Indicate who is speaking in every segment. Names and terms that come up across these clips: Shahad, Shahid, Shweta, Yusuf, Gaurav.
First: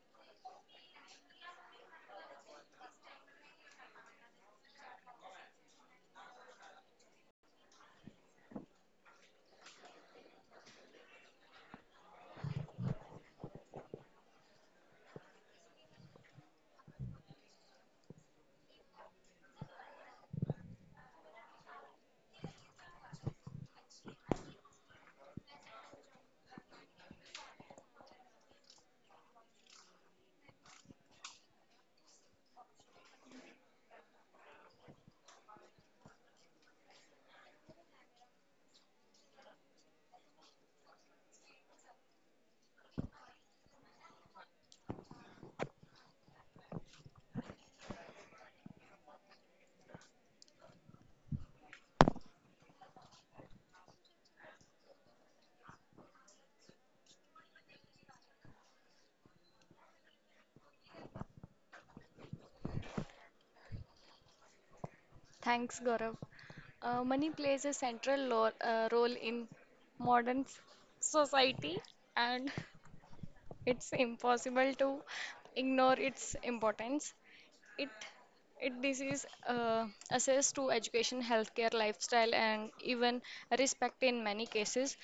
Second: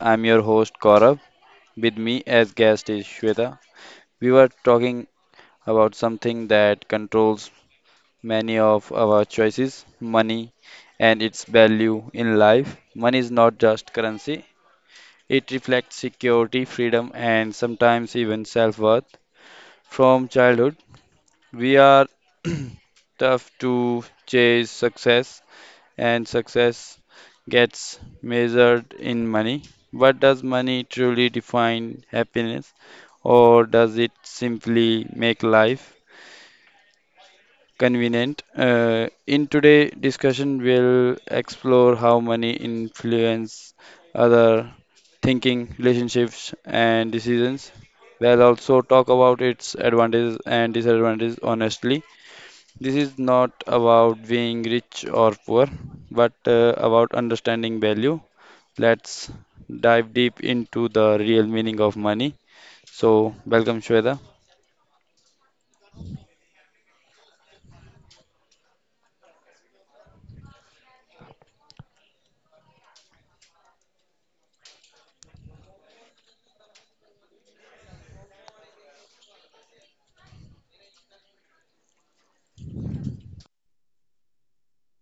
Speaker 1: I'm your host Gaurav. With me as guest is Shweta. We were talking about something that controls many of our choices, money and its value in life. Money is not just currency. It reflects security, freedom and sometimes even self-worth. From childhood, we are tough to chase success and success gets measured in money. But does money truly define happiness, or does it simply make life convenient? In today's discussion, we'll explore how money influence other thinking, relationships, and decisions. We'll also talk about its advantages and disadvantages honestly this is not about being rich or poor, but about understanding value. Let's dive deep into the real meaning of money. So, welcome Shweta.
Speaker 2: Thanks, Gaurav. Money plays a central role in modern society, and it's impossible to ignore its importance. It it this is access to education, healthcare, lifestyle, and even respect in many cases.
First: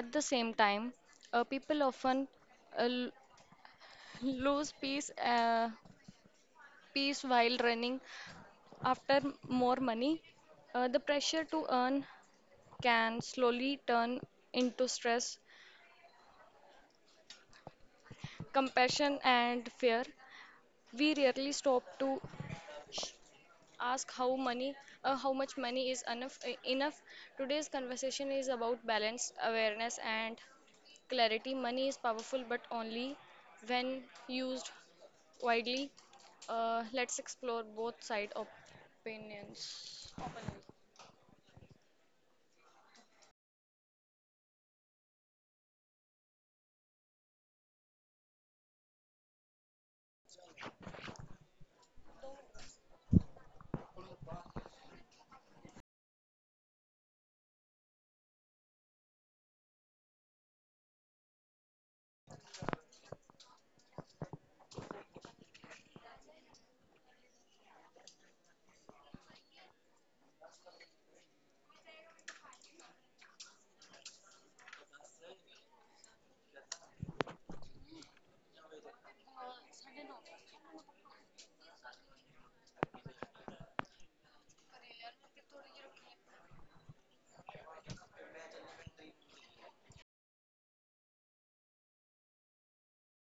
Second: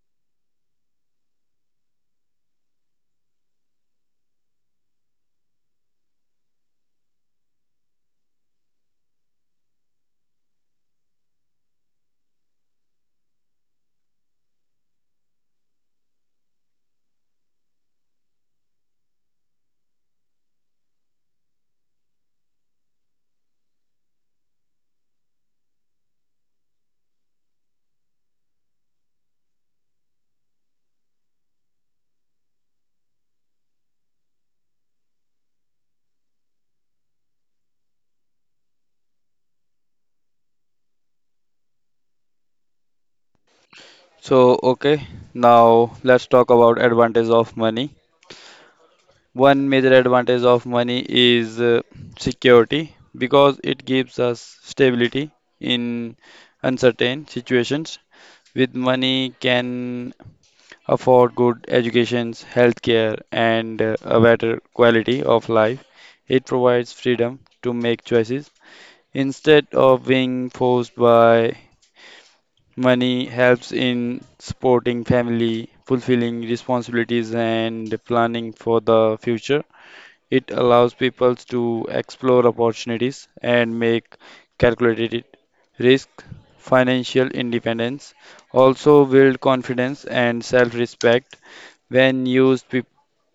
Speaker 2: At the same time, people often uh, l- lose peace while running after more money. The pressure to earn can slowly turn into stress, compassion, and fear. We rarely stop to ask how how much money is enough. Today's conversation is about balance, awareness, and clarity. Money is powerful, but only when used widely. Let's explore both side opinions.
Speaker 1: So, okay, now let's talk about advantage of money. One major advantage of money is security because it gives us stability in uncertain situations. With money can afford good educations, healthcare, and a better quality of life. It provides freedom to make choices instead of being forced by money, helps in supporting family, fulfilling responsibilities, and planning for the future. It allows people to explore opportunities and make calculated risk, financial independence, also build confidence and self-respect when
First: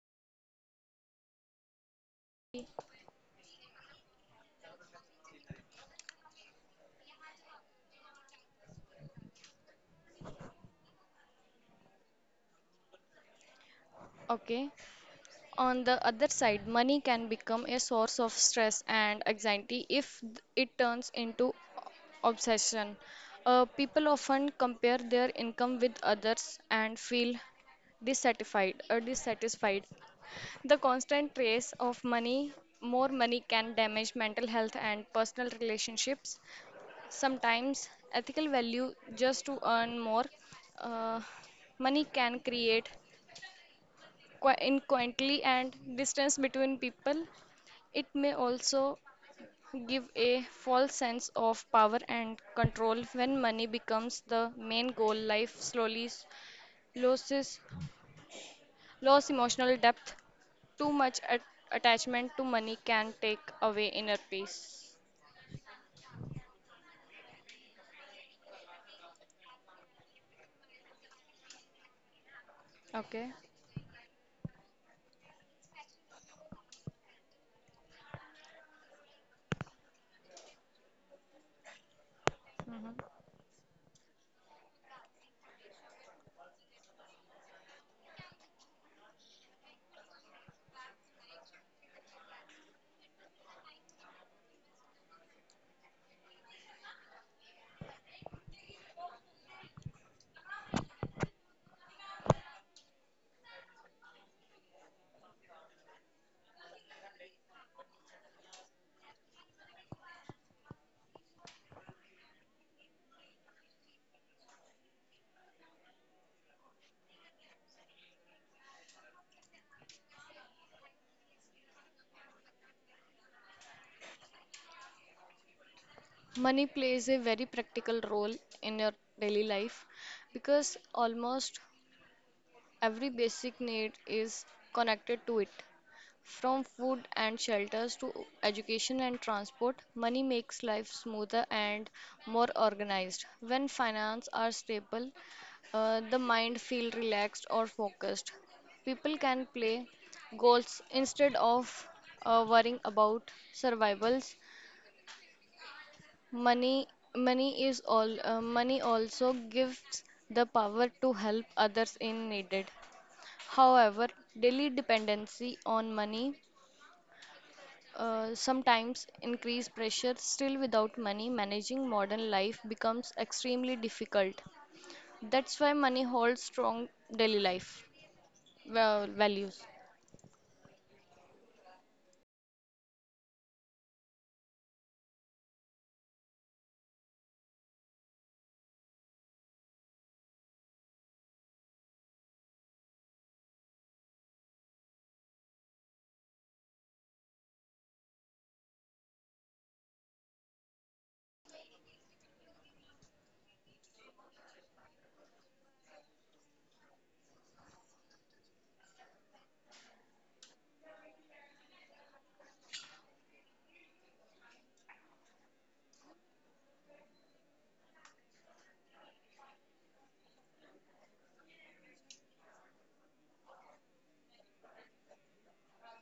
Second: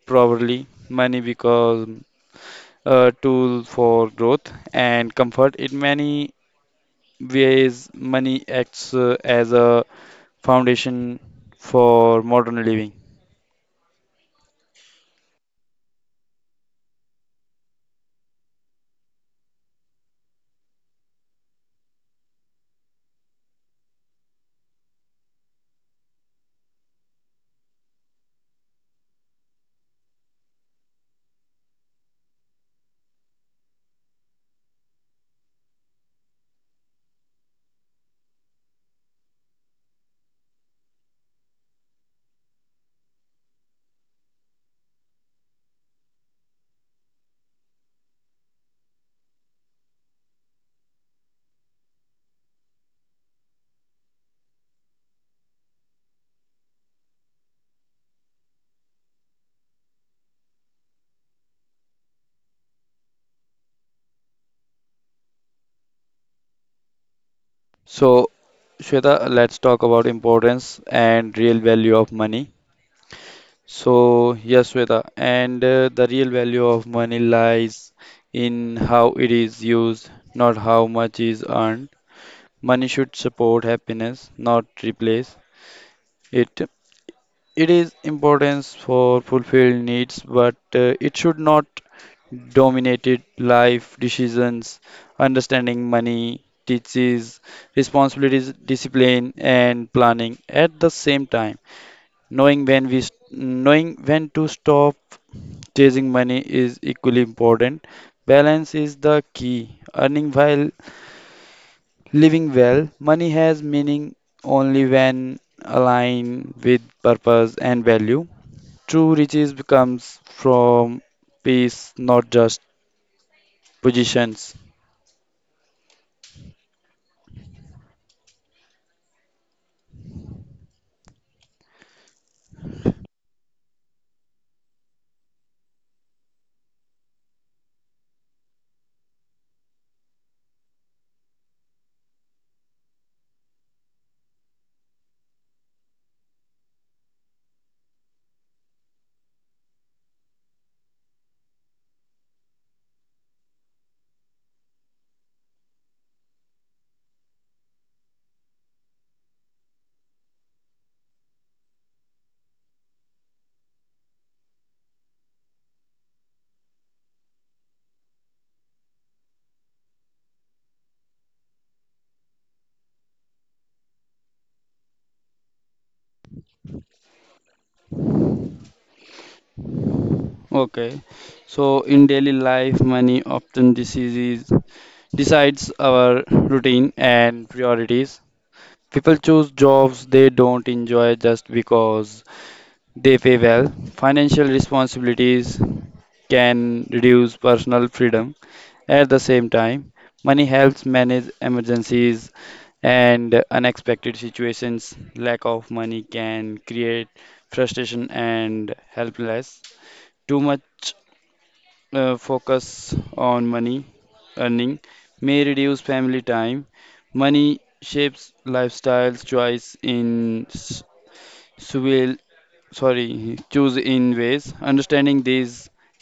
Speaker 1: properly, money becomes a tool for growth and comfort. In many ways, money acts as a foundation for modern living.
Speaker 2: Okay. On the other side, money can become a source of stress and anxiety if it turns into obsession. People often compare their income with others and feel dissatisfied. The constant race of money, more money can damage mental health and personal relationships. Sometimes ethical value just to earn more uh, money can create in and distance between people. It may also give a false sense of power and control when money becomes the main goal. Life slowly loses loses emotional depth. Too much attachment to money can take away inner peace.
Speaker 1: So, Shweta, let's talk about importance and real value of money.
Speaker 2: Okay.
Speaker 1: So, yes, Shweta, and the real value of money lies in how it is used, not how much is earned. Money should support happiness, not replace it. It is importance for fulfilled needs, but it should not dominate it life decisions. Understanding money teaches responsibilities, discipline, and planning at the same time. Knowing when to stop chasing money is equally important. Balance is the key. Earning while living well, money has meaning only when aligned with purpose and value. True riches becomes from peace, not just positions.
Speaker 2: Money plays a very practical role in your daily life because almost every basic need is connected to it. From food and shelters to education and transport, money makes life smoother and more organized. When finance are stable, the mind feel relaxed or focused. People can play goals instead of worrying about survivals. Money, money is all. Money also gives the power to help others in needed. However, daily dependency on money sometimes increased pressure, still without money, managing modern life becomes extremely difficult. That's why money holds strong daily life well, values.
Speaker 1: Okay, so in daily life, money often diseases decides our routine and priorities. People choose jobs they don't enjoy just because they pay well. Financial responsibilities can reduce personal freedom. At the same time, money helps manage emergencies and unexpected situations. Lack of money can create frustration and helplessness. Too much focus on money earning may reduce family time. Money shapes lifestyles choice in s- swill sorry, choose in ways. Understanding these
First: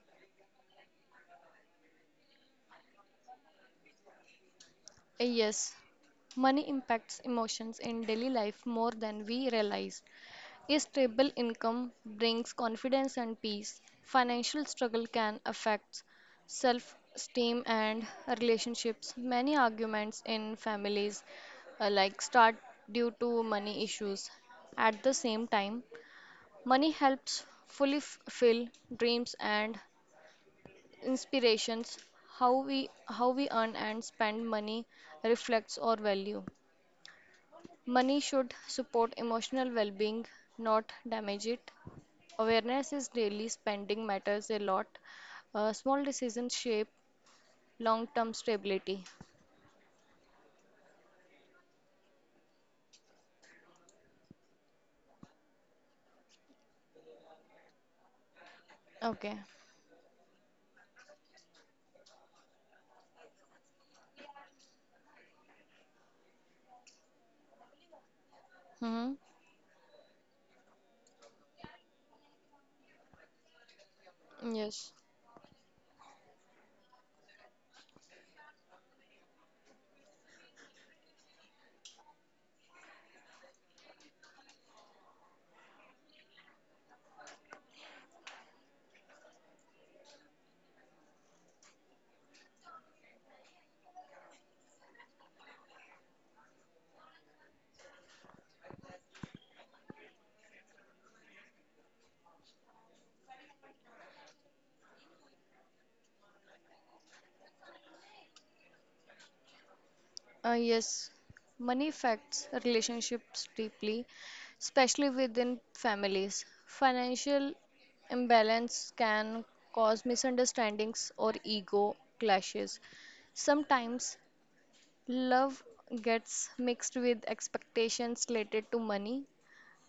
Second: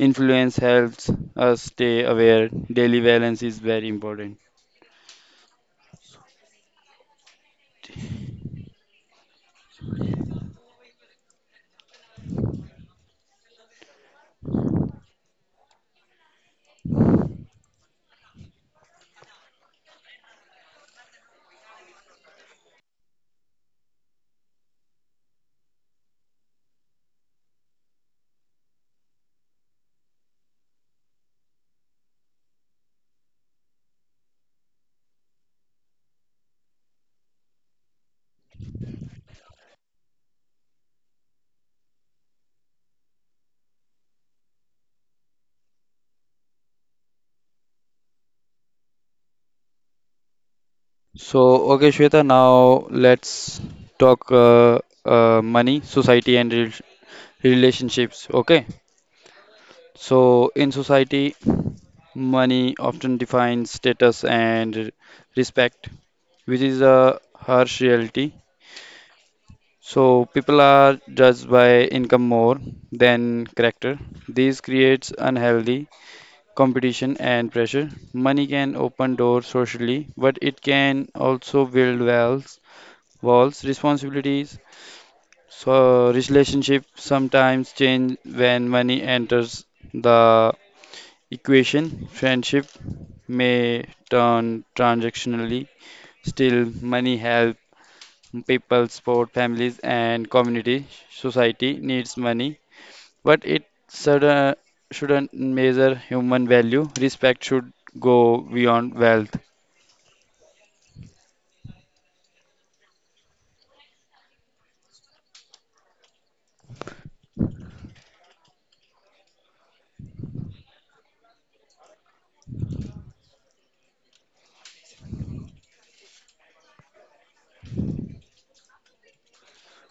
Speaker 1: influence helps us stay aware. Daily balance is very important.
Speaker 2: Yes, money impacts emotions in daily life more than we realize. A stable income brings confidence and peace. Financial struggle can affect self esteem and relationships. Many arguments in families like start due to money issues. At the same time, money helps fully fulfill dreams and inspirations. How we earn and spend money reflects our value. Money should support emotional well-being, not damage it. Awareness is daily, spending matters a lot. Small decisions shape long term stability.
Speaker 1: So, okay, Shweta, now let's talk money, society, and relationships. Okay,
Speaker 2: Okay.
Speaker 1: so in society, money often defines status and respect, which is a harsh reality.
Speaker 2: hmm
Speaker 1: So, people are judged by income more than character. This
Speaker 2: Yes.
Speaker 1: creates unhealthy competition and pressure. Money can open doors socially, but it can also build walls Walls responsibilities, so relationship sometimes change when money enters the equation. Friendship may turn transactionally. Still, money helps people, support families, and community. Society needs money, but shouldn't measure human value. Respect should go beyond wealth.
Speaker 2: Yes. Money affects relationships deeply, especially within families. Financial imbalance can cause misunderstandings or ego clashes. Sometimes love gets mixed with expectations related to money,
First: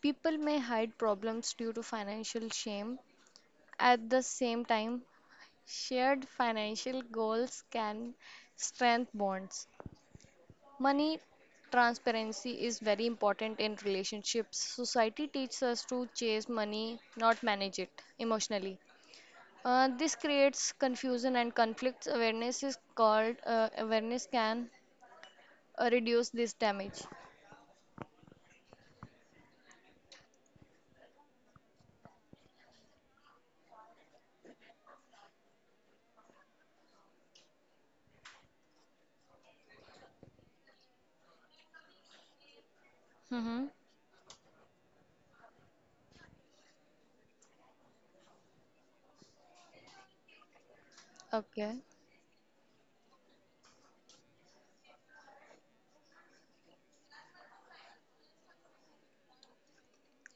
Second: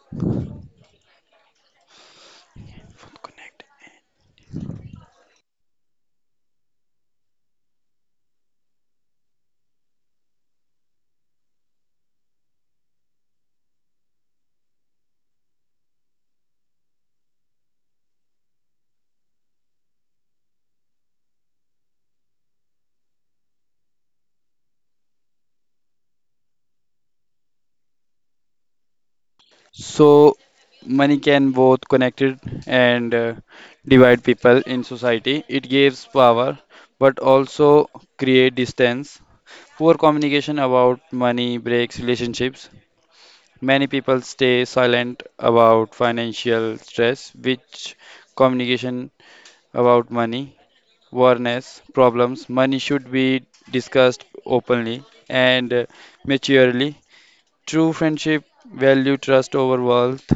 Speaker 2: people may hide problems due to financial shame. At the same time, shared financial goals can strengthen bonds. Money transparency is very important in relationships. Society teaches us to chase money, not manage it emotionally. This creates confusion and conflicts. Awareness is called awareness can reduce this damage.
Speaker 1: So money can both connect and divide people in society. It gives power, but also create distance. Poor communication about money breaks relationships.
Speaker 2: Mm-hmm.
Speaker 1: Many people stay silent about financial stress, which communication about money, awareness,
Speaker 2: Okay.
Speaker 1: problems, money should be discussed openly and maturely. True friendship value trust over wealth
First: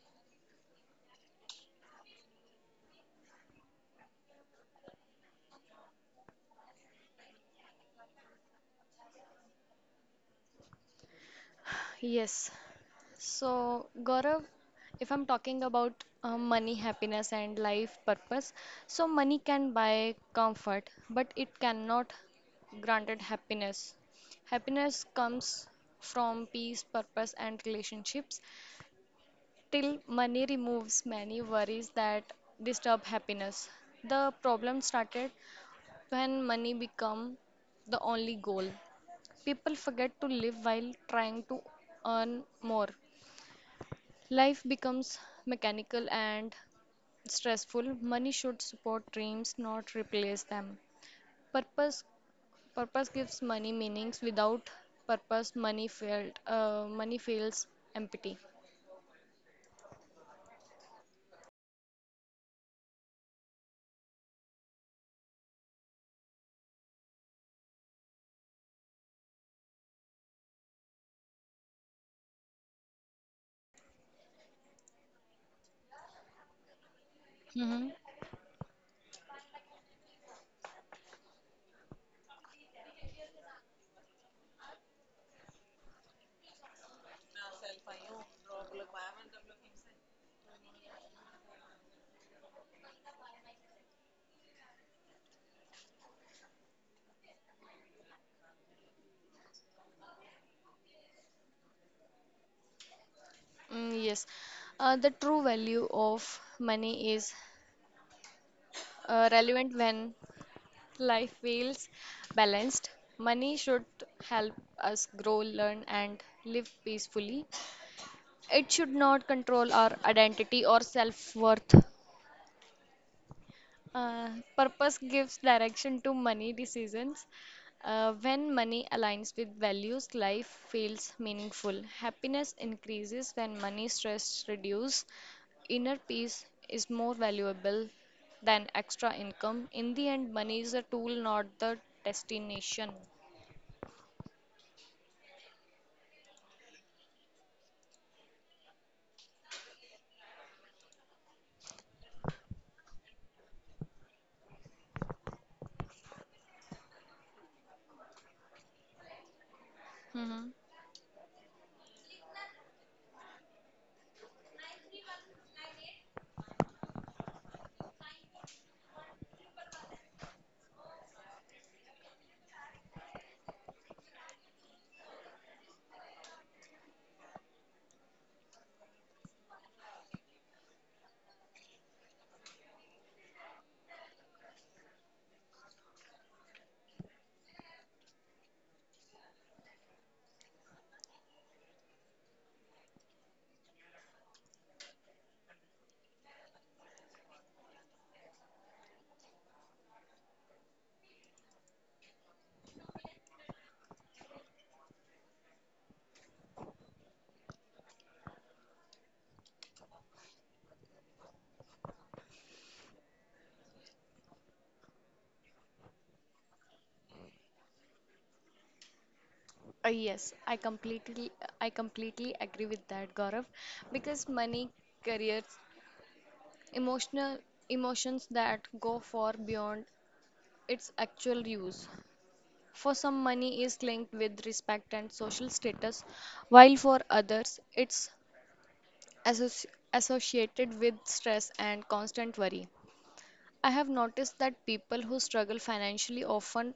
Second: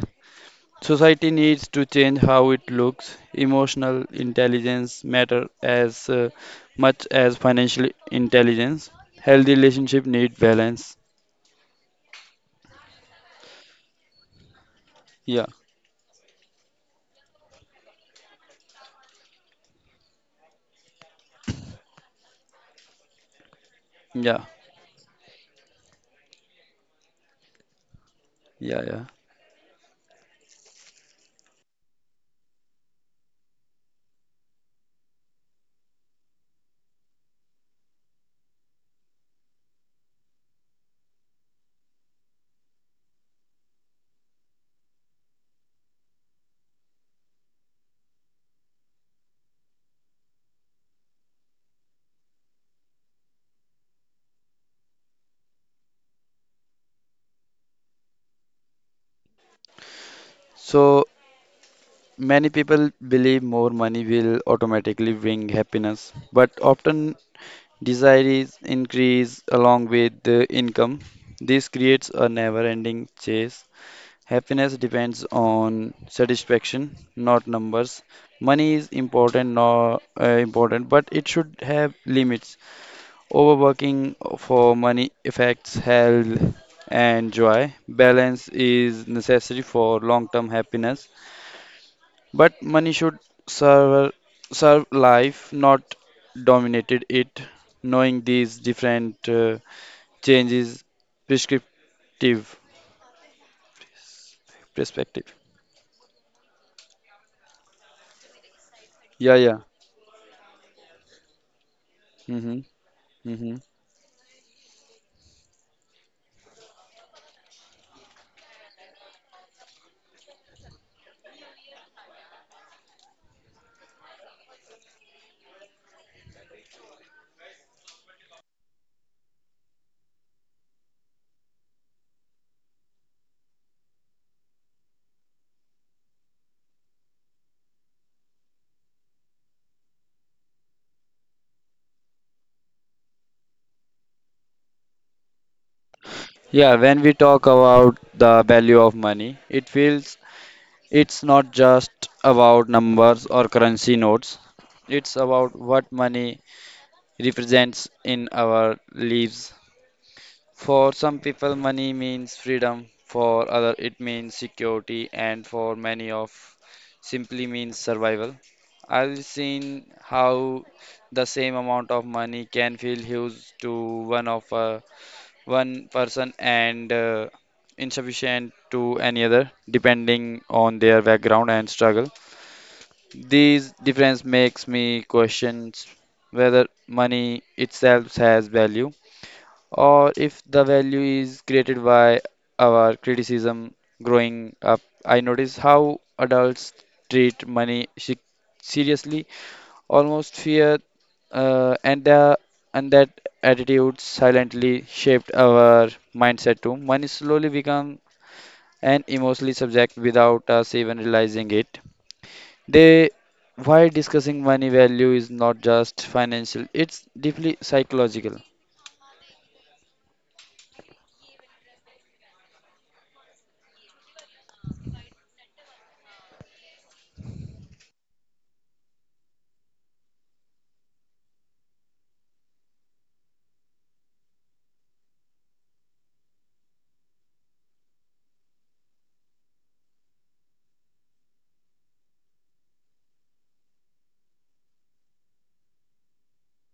Speaker 1: Society needs to change how it looks. Emotional intelligence matter as much as financial intelligence. Healthy relationship need balance.
Speaker 2: Yes. So, Gaurav, if I'm
Speaker 1: Yeah,
Speaker 2: talking about money, happiness, and life purpose, so money can buy comfort, but it cannot granted happiness.
Speaker 1: yeah,
Speaker 2: Happiness comes from peace, purpose, and relationships.
Speaker 1: yeah, yeah.
Speaker 2: Till money removes many worries that disturb happiness. The problem started when money become the only goal. People forget to live while trying to earn more. Life becomes mechanical and stressful. Money should support dreams, not replace them. Purpose purpose gives money meanings. Without purpose, money failed. Money feels empty.
Speaker 1: So many people believe more money will automatically bring happiness, but often desires increase along with the income. This creates a never-ending chase Happiness depends on satisfaction, not
Speaker 2: hmm
Speaker 1: numbers. Money is important, not important, but it should have limits. Overworking for money affects health and joy. Balance is necessary for long-term happiness, but money should serve serve life, not dominated it. Knowing these different changes, prescriptive
Speaker 2: Mm, yes, the
Speaker 1: perspective.
Speaker 2: true value of money is
Speaker 1: Yeah, yeah.
Speaker 2: relevant when life feels
Speaker 1: Mm-hmm.
Speaker 2: balanced. Money
Speaker 1: Mm-hmm.
Speaker 2: should help us grow, learn, and live peacefully. It should not control our identity or self worth. Uh, purpose gives direction to money decisions. When money aligns with values, life feels meaningful. Happiness increases when money stress reduces. Inner peace is more valuable than extra income. In the end, money is a tool, not the destination.
Speaker 1: Yeah, when we talk about the value of money, it feels it's not just about numbers or currency notes. It's about what money represents in our lives.
Speaker 2: Mm-hmm.
Speaker 1: For some people, money means freedom. For other, it means security, and for many of simply means survival. I've seen how the same amount of money can feel huge to one of one person and insufficient to any other depending on their background and struggle these difference makes me questions whether money itself has value or if the value is created by our criticism growing up I notice how adults treat money se- seriously almost fear, uh, and the and that attitude silently shaped our mindset too. Money slowly become an emotionally subject without us even realizing it. They why discussing money value is not just financial; it's deeply psychological.
Speaker 2: Uh, yes, I completely I completely agree with that, Gaurav, because money, careers, emotional emotions that go far beyond its actual use. For some, money is linked with respect and social status, while for others, it's associ- associated with stress and constant worry. I have noticed that people who struggle financially often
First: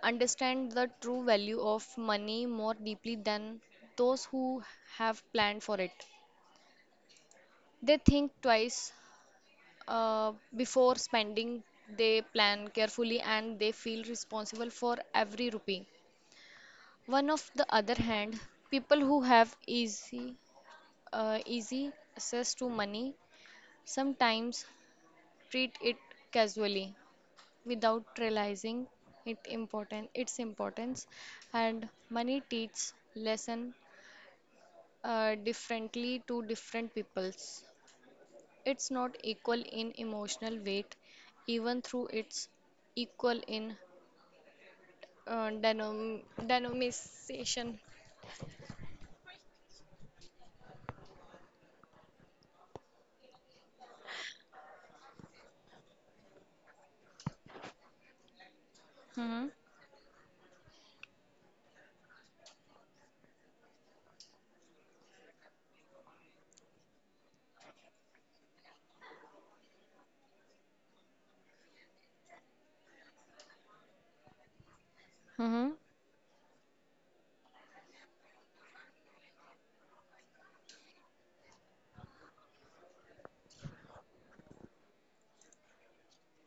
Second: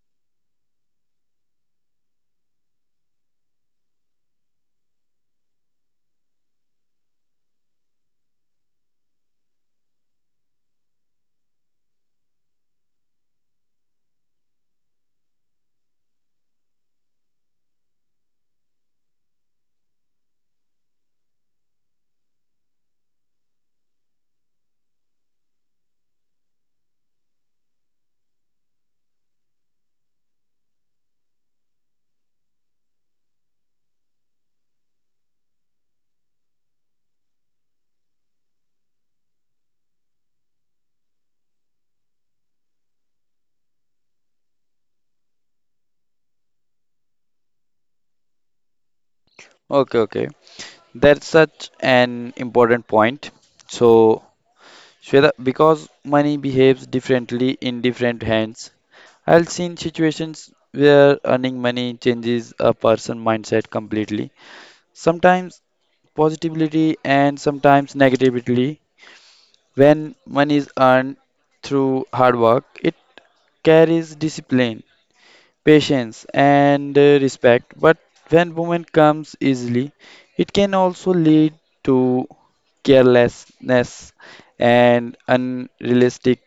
Speaker 2: understand the true value of money more deeply than those who have planned for it. They think twice before spending, they plan carefully and they feel responsible for every rupee. One of the other hand, people who have easy access to money sometimes treat it casually without realizing it important its importance and money teaches lesson differently to different peoples. It's not equal in emotional weight, even through it's equal in denomination.
Speaker 1: Okay, okay. That's such an important point. So, Shweta, because money behaves differently in different hands,
Speaker 2: Mm-hmm.
Speaker 1: I've seen situations where earning money changes a person's mindset completely, sometimes positively and sometimes negatively. When money is earned through hard work, it carries discipline,
Speaker 2: Mm-hmm.
Speaker 1: patience, and respect. But when women comes easily, it can also lead to carelessness and unrealistic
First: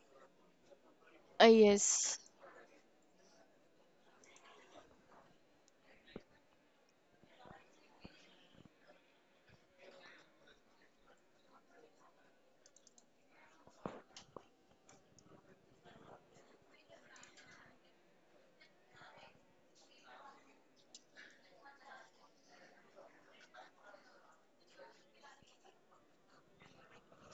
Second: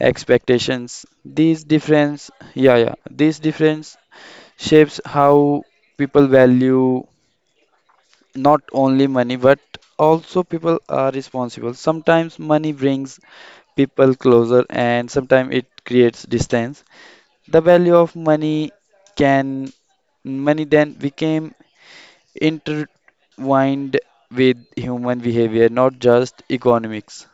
Speaker 1: expectations.
Speaker 2: Uh,
Speaker 1: These
Speaker 2: yes.
Speaker 1: difference, these difference shapes how people value not only money but also people are responsible. Sometimes money brings people closer and sometimes it creates distance. The value of money can money then became intertwined with human behavior, not just economics.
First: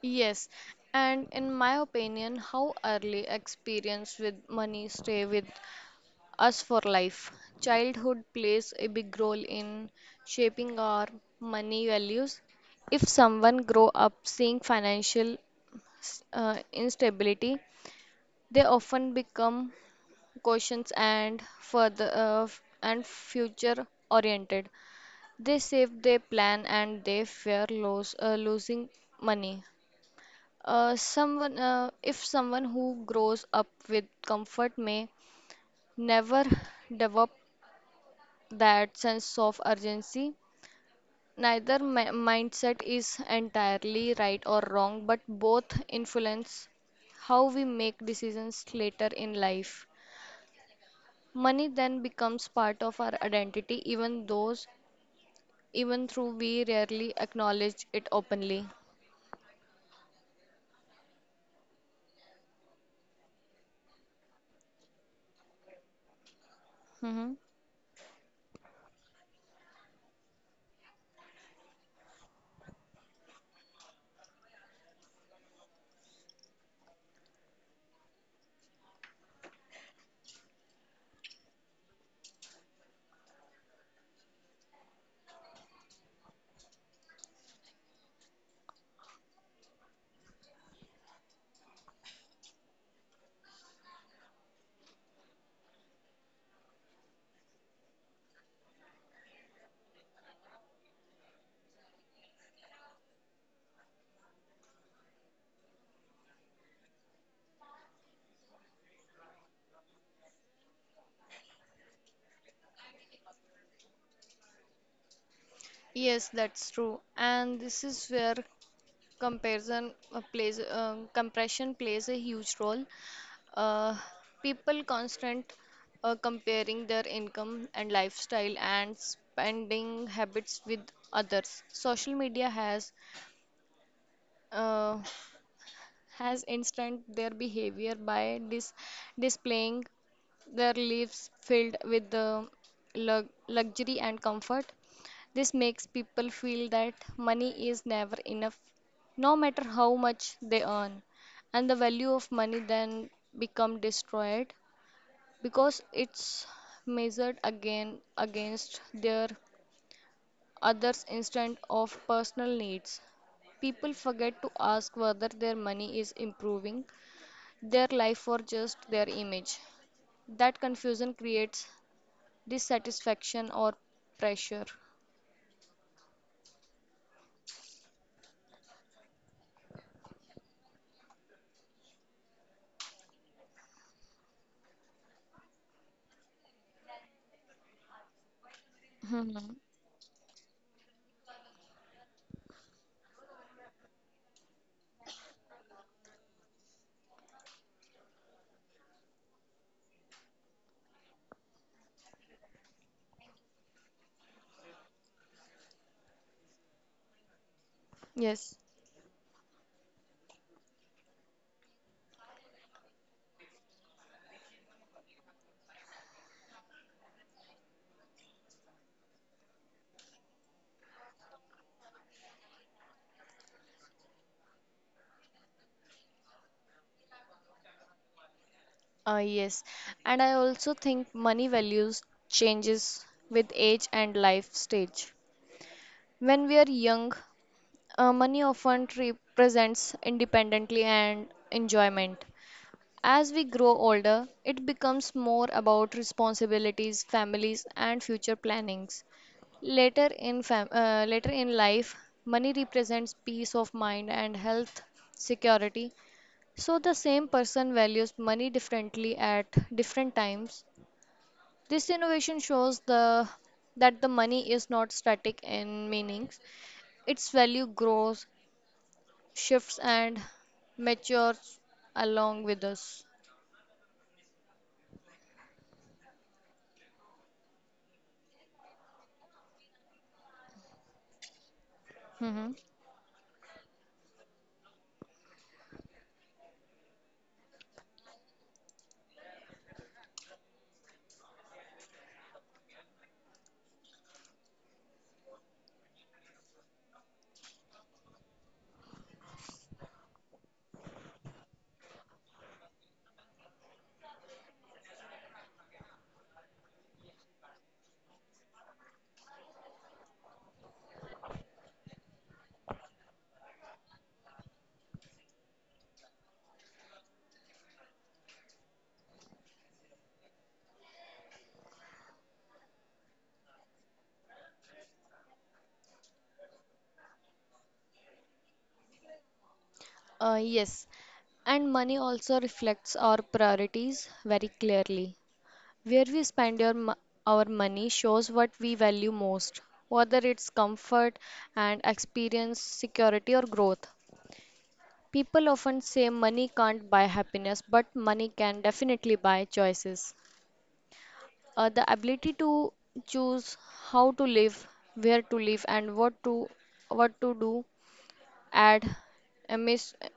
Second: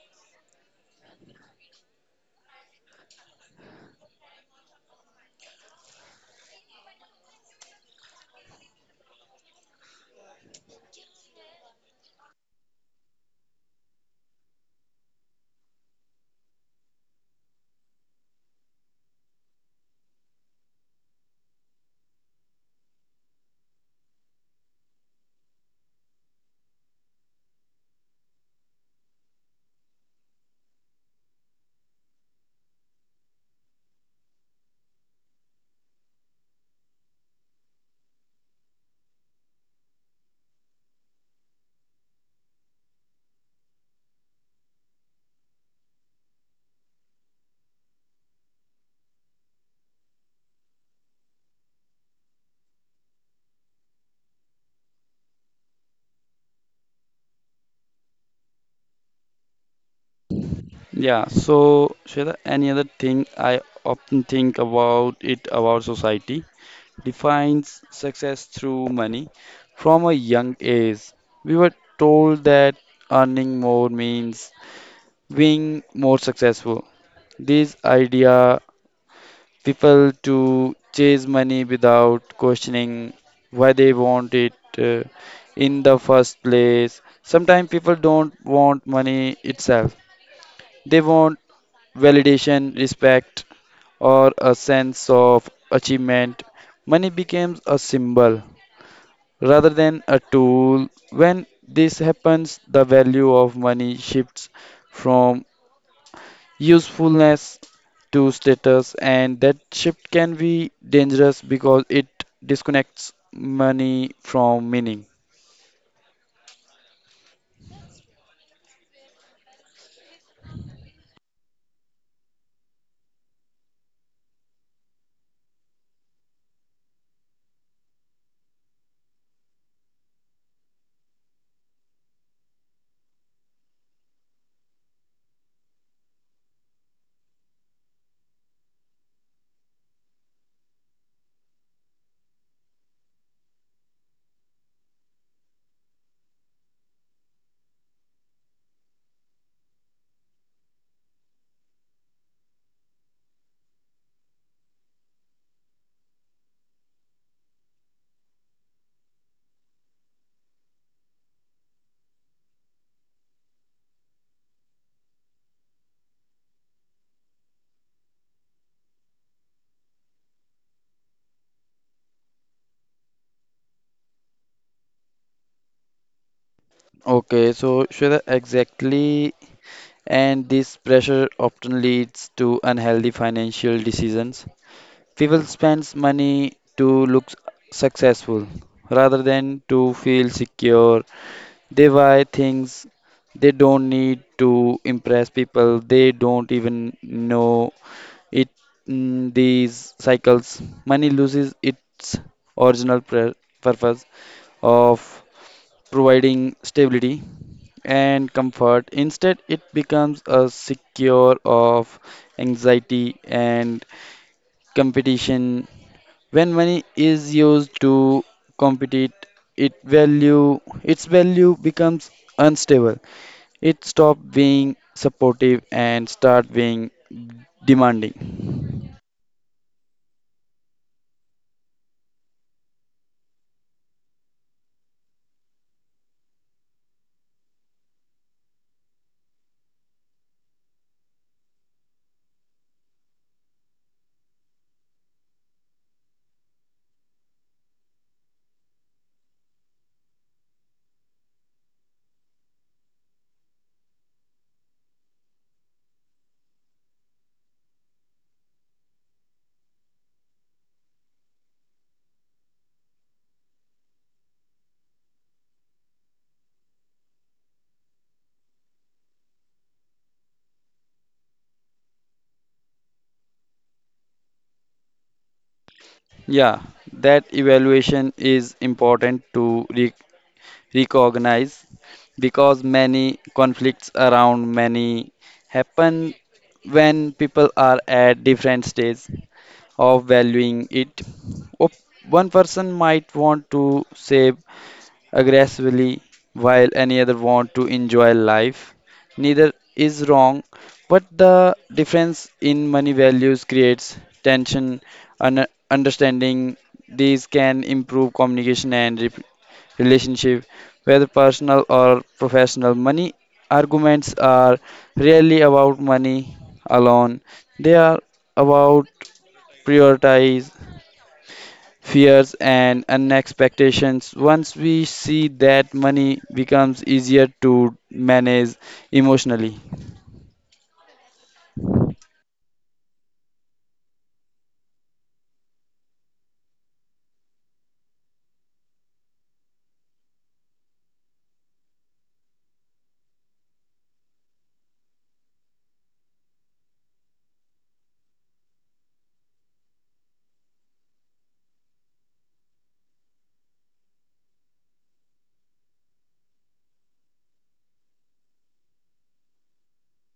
Speaker 2: Yes, and in my opinion, how early experience with money stay with us for life. Childhood plays a big role in shaping our money values. If someone grow up seeing financial instability, they often become questions and further and future oriented. They save, they plan, and they fear loss losing money. Someone If someone who grows up with comfort may never develop that sense of urgency. Neither mindset is entirely right or wrong, but both influence how we make decisions later in life. Money then becomes part of our identity, even though we rarely acknowledge it openly.
Speaker 1: Yeah, so Shweta, any other thing I often think about it about society?
Speaker 2: hmm
Speaker 1: Defines success through money. From a young age, we were told that earning more means being more successful. This idea people to chase money without questioning why they want it in the first place. Sometimes people don't want money itself. They want validation, respect, or a sense of achievement. Money becomes a symbol rather than a tool. When this happens, the value of money shifts from usefulness to status, and that shift can be dangerous because it disconnects money from meaning.
Speaker 2: Yes, that's true. And this is where compression plays a huge role. Uh, people constant comparing their income and lifestyle and spending habits with others. Social media uh, has instant their behavior by dis displaying their lives filled with the luxury and comfort. This makes people feel that money is never enough, no matter how much they earn. And the value of money then become destroyed because it's measured again against their others instead of personal needs. People forget to ask whether their money is improving their life or just their image. That confusion creates dissatisfaction or pressure.
Speaker 1: Okay, so Shweta, exactly, and this pressure often leads to unhealthy financial decisions. People spends money to look successful rather
Speaker 2: Mhm.
Speaker 1: than to feel secure They buy things they don't need to impress people. They don't even know it. These cycles, money loses its original pur- purpose of providing stability and
Speaker 2: Yes,
Speaker 1: comfort. Instead, it becomes a secure of anxiety and competition. When money is used to compete, it value its value becomes unstable. It stops being supportive and start being demanding.
Speaker 2: yes. And I also think money values changes with age and life stage. When we are young, money often represents independently and enjoyment. As we grow older, it becomes more about responsibilities, families, and future plannings. Later in life, money represents peace of mind and health security. So the same person values money differently at different times. This innovation shows the that the money is not static in meanings. Its value grows, shifts and matures along with us.
Speaker 1: Yeah, that evaluation is important to recognize
Speaker 2: hmm
Speaker 1: because many conflicts around money happen when people are at different stages. Of valuing it. Op- One person might want to save aggressively while any other want to enjoy life. Neither is wrong, but the difference in money values creates tension and understanding these can improve communication and relationship whether personal or professional money arguments are rarely about money alone they are about prioritize fears, and unexpectations. Once we see that money becomes easier to manage emotionally.
Speaker 2: yes, and money also reflects our priorities very clearly. Where we spend your, mo- our money shows what we value most, whether it's comfort and experience, security, or growth. People often say money can't buy happiness, but money can definitely buy choices. The ability to choose how to live, where to live, and what to do add immense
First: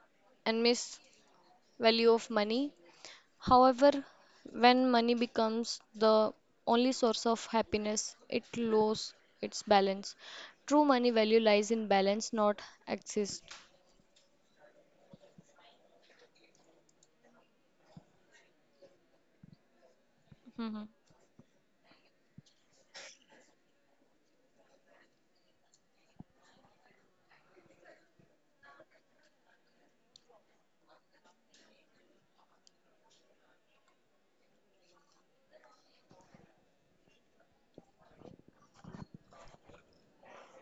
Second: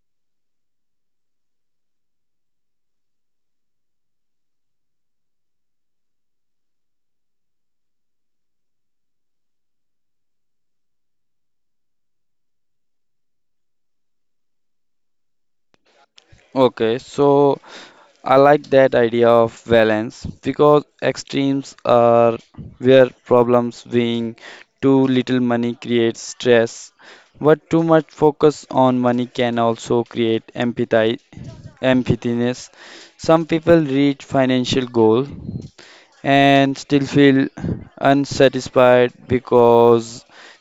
Speaker 2: value of money. However, when money becomes the only source of happiness, it loses its balance. True money value lies in balance, not excess.
Speaker 1: Okay, so I like that idea of balance because
Speaker 2: Mhm.
Speaker 1: extremes are where problems being too little money creates stress, but too much focus on money can also create empathiness. Some people reach financial goal and still feel unsatisfied because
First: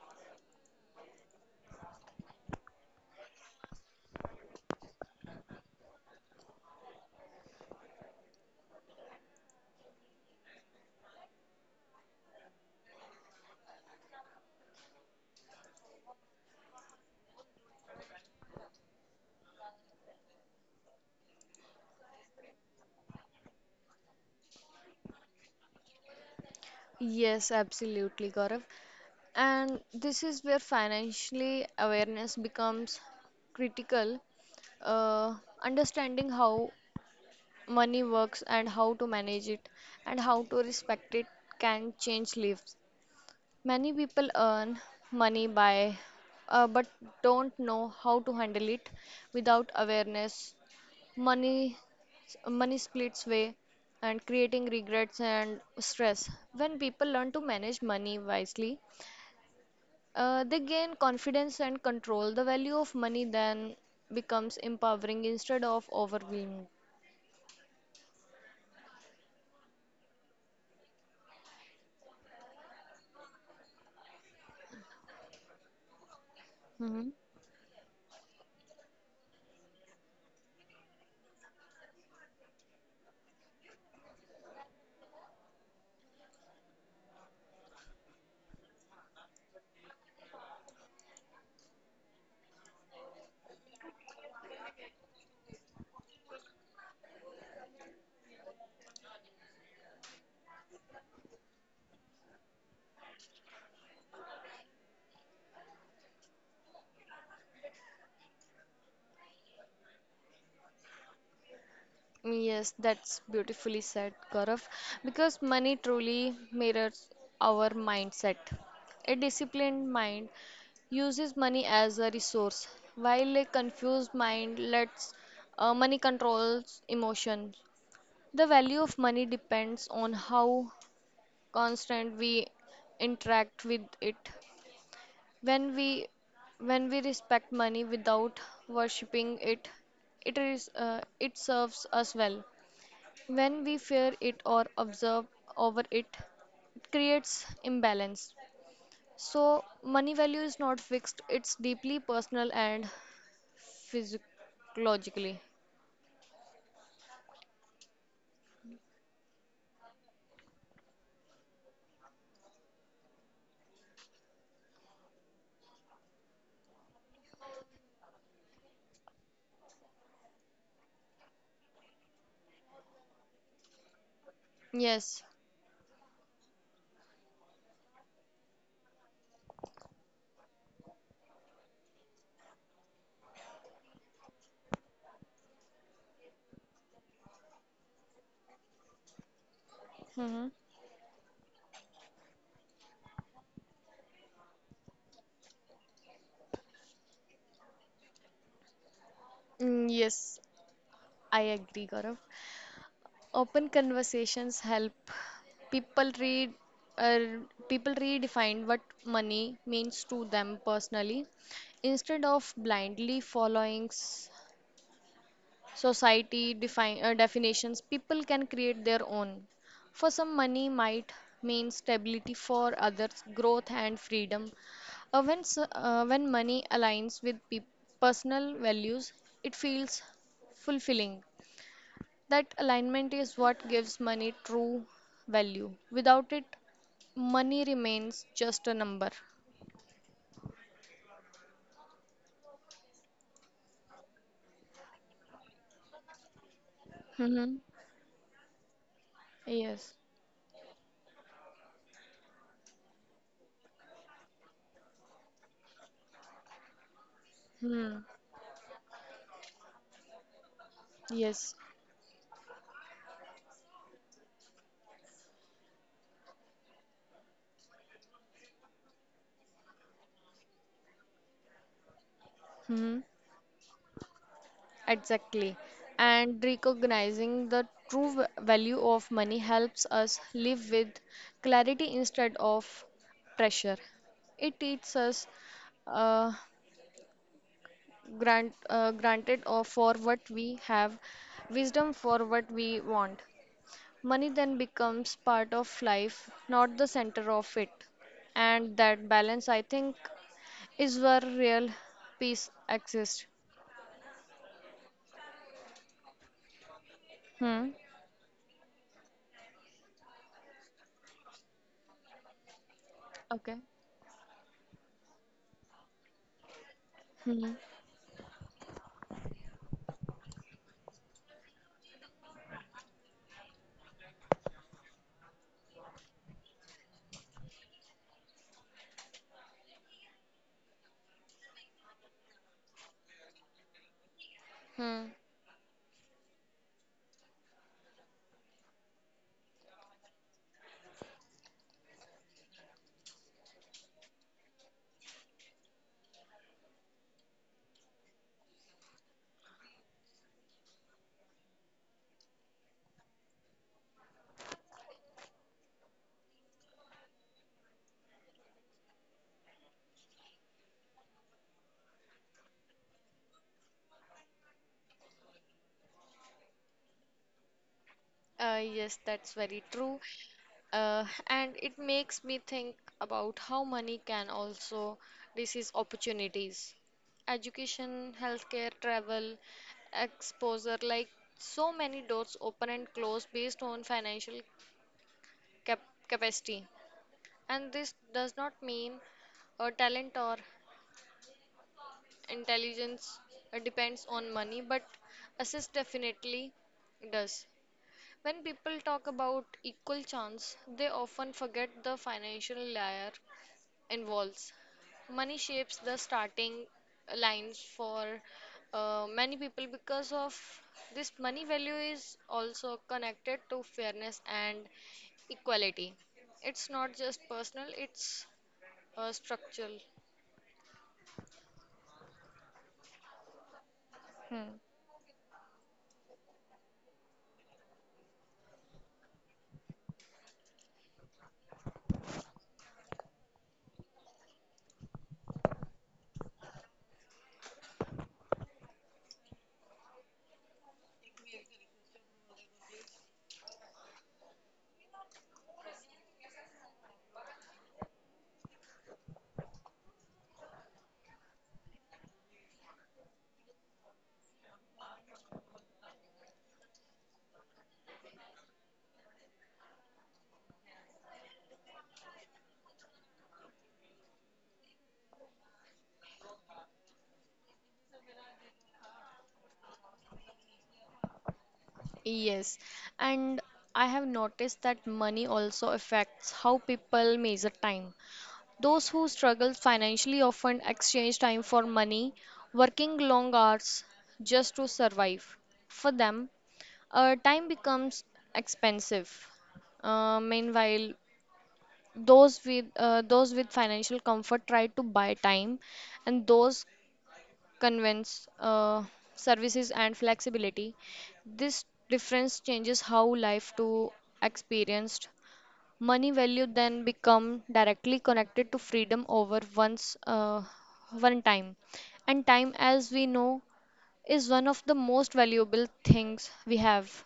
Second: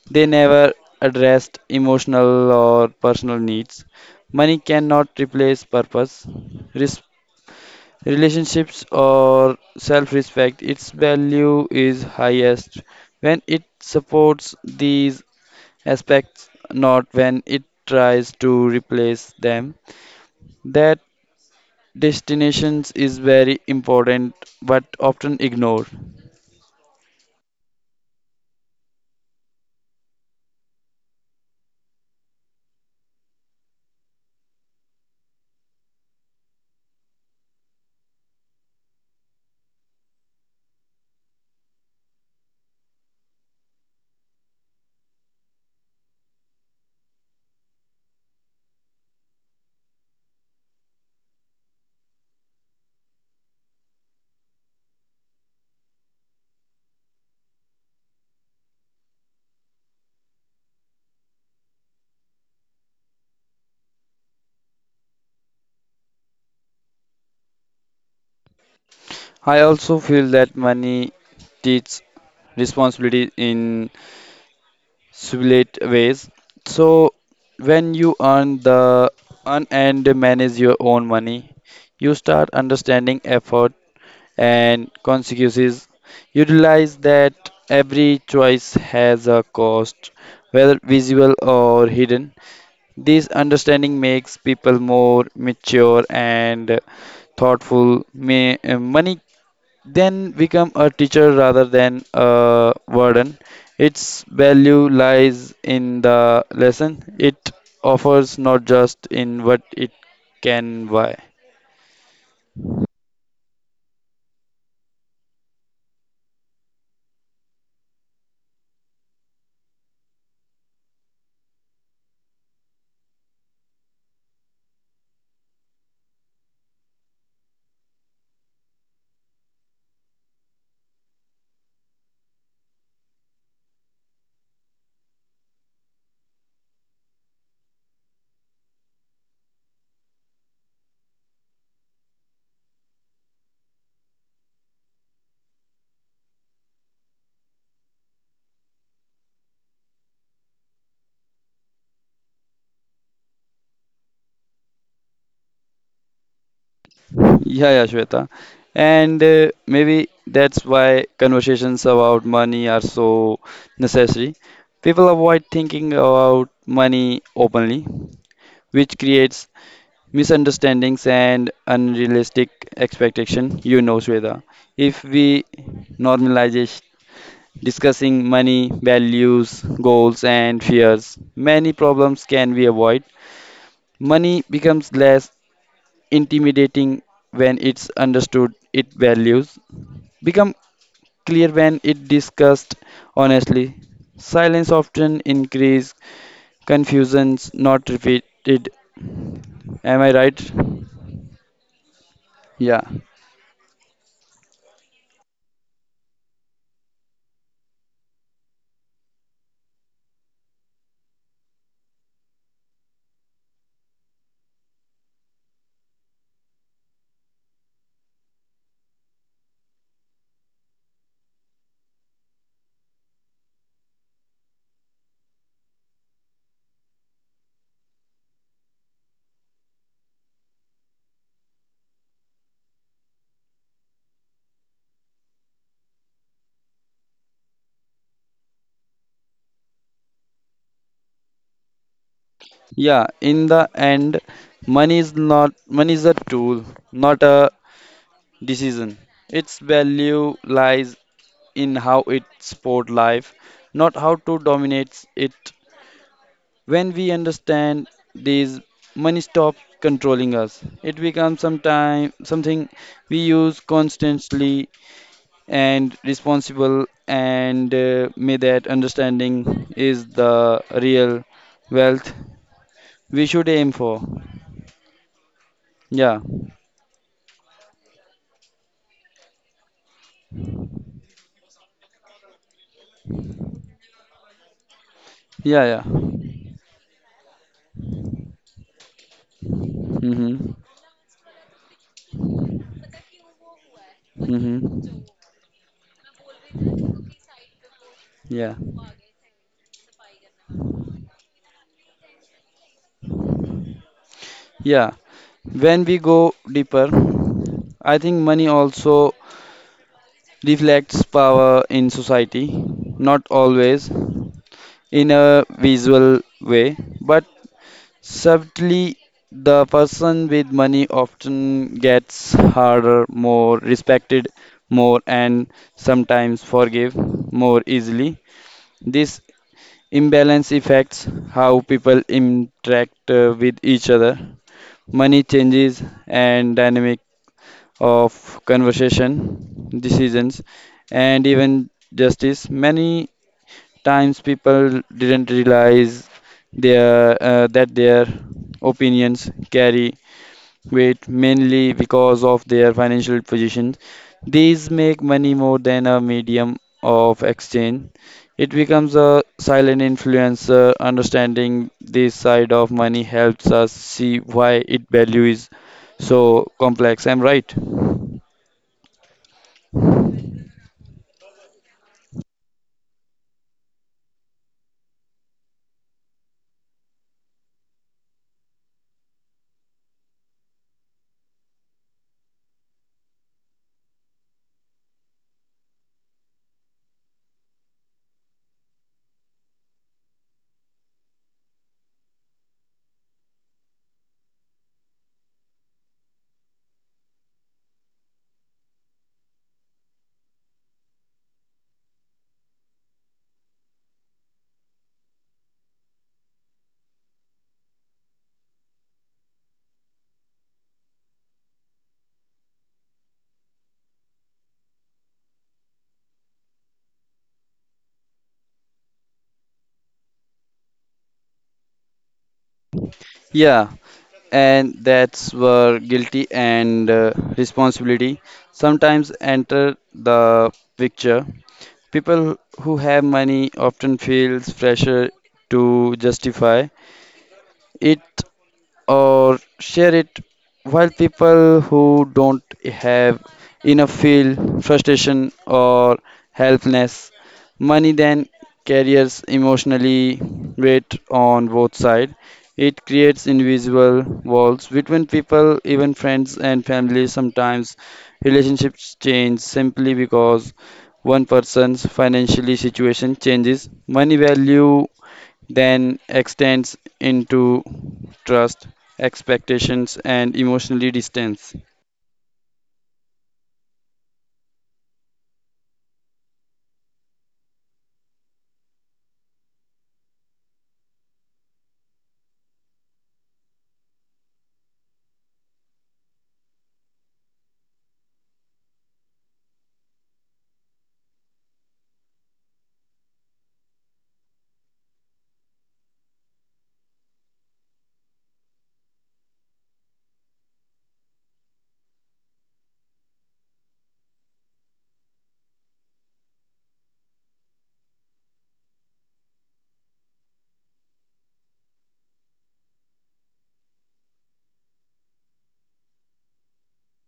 Speaker 1: they never addressed emotional or personal needs. Money cannot replace purpose, res- relationships, or self respect. Its value is highest when it supports these aspects, not when it tries to replace them. That destinations is very important but often ignored.
Speaker 2: Yes, absolutely, Gaurav. And this is where financially awareness becomes critical. Uh, understanding how money works and how to manage it and how to respect it can change lives. Many people earn money by but don't know how to handle it without awareness. Money money splits way and creating regrets and stress. When people learn to manage money wisely, they gain confidence and control. The value of money then becomes empowering instead of overwhelming.
Speaker 1: I also feel that money teaches responsibility in subtle ways. So
Speaker 2: hmm
Speaker 1: when you earn and manage your own money, you start understanding effort and consequences. You realize that every choice has a cost, whether visible or hidden. This understanding makes people more mature and thoughtful. Money then become a teacher rather than a burden. Its value lies in the lesson it offers, not just in what it can buy.
Speaker 2: Yes, that's beautifully said, Gaurav, because money truly mirrors our mindset. A disciplined mind uses money as a resource, while a confused mind lets money controls emotions. The value of money depends on how constant we interact with it. When we when we respect money without worshipping it, it is it serves us well. When we fear it or observe over it, it creates imbalance. So money value is not fixed; it's deeply personal and physiologically.
Speaker 1: Yeah, yeah, Shweta. And maybe that's why conversations about money are so necessary. People avoid thinking about money openly, which creates misunderstandings and unrealistic expectation you know Shweta if
Speaker 2: Yes,
Speaker 1: we normalize discussing money values goals and fears many problems can be avoided money becomes less intimidating when it's understood its values
Speaker 2: hmm
Speaker 1: become clear when it discussed honestly silence often increase confusions not repeated
Speaker 2: Mm,
Speaker 1: am I right
Speaker 2: yes, I agree, Gaurav.
Speaker 1: yeah
Speaker 2: Open conversations help people read uh, people redefine what money means to them personally instead of blindly following society definitions. People can create their own. For some, money might mean stability; for others, growth and freedom. When money aligns with peop personal values, it feels fulfilling. That alignment is what gives money true value. Without it, money remains just a number.
Speaker 1: Yeah, in the end, money is a tool, not a
Speaker 2: Mm-hmm.
Speaker 1: decision. Its
Speaker 2: Yes.
Speaker 1: value lies in how it support life, not how to dominate it. When we understand
Speaker 2: Hmm.
Speaker 1: this, money stops controlling us. It becomes
Speaker 2: Yes.
Speaker 1: sometime something we use constantly and responsible. And may that understanding is the real wealth
Speaker 2: Hmm.
Speaker 1: we should aim for.
Speaker 2: Exactly.
Speaker 1: Yeah,
Speaker 2: And recognizing the true value of money helps us live with clarity instead of pressure. It teaches us
Speaker 1: yeah, yeah.
Speaker 2: uh, granted or for what
Speaker 1: Mm-hmm.
Speaker 2: we have, wisdom for what we want. Money then
Speaker 1: Mm-hmm.
Speaker 2: becomes part of life, not the center of it.
Speaker 1: Yeah.
Speaker 2: And that balance, I think, is where real peace exists.
Speaker 1: Yeah. When we go deeper,
Speaker 2: Hmm.
Speaker 1: I think money also reflects power in society, not
Speaker 2: Okay.
Speaker 1: always in a visual way, but
Speaker 2: Hmm.
Speaker 1: subtly the person with money often gets harder, more respected, more and sometimes forgive more easily. This imbalance affects how people interact with each other
Speaker 2: Hmm.
Speaker 1: money changes and dynamic of conversation, decisions, and even justice. Many times people didn't realize their that their opinions carry with mainly because of their financial position. These make money more than a medium of exchange. It becomes a silent influencer. Understanding this side of money helps us see why its value is so complex. I'm right.
Speaker 2: Yes, that's very true. And it makes me think about how money can also disease opportunities. Education, healthcare, travel, exposure, like so many doors open and close based on financial cap capacity. And this does not mean talent or intelligence depends on money, but assist definitely does. When people talk about equal chance, they often forget the financial layer involves. Money shapes the starting lines for many people because of this money value is also connected to fairness and equality. It's not just personal, it's structural.
Speaker 1: Yeah, and that's where guilty and responsibility sometimes enter the picture. People who have money often feels pressure to justify it or share it, while people who don't have enough feel frustration or helplessness. Money then carries emotionally weight on both sides. It creates invisible walls between people, even friends and family. Sometimes relationships change simply because one person's financially situation changes. Money value then extends into trust, expectations, and emotionally distance.
Speaker 2: Yes, and I have noticed that money also affects how people measure time. Those who struggle financially often exchange time for money, working long hours just to survive. For them, time becomes expensive. Meanwhile, those with financial comfort try to buy time, and those convenience, services, and flexibility. This difference changes how life to experienced. Money value then become directly connected to freedom over one's one time, and time, as we know, is one of the most valuable things we have.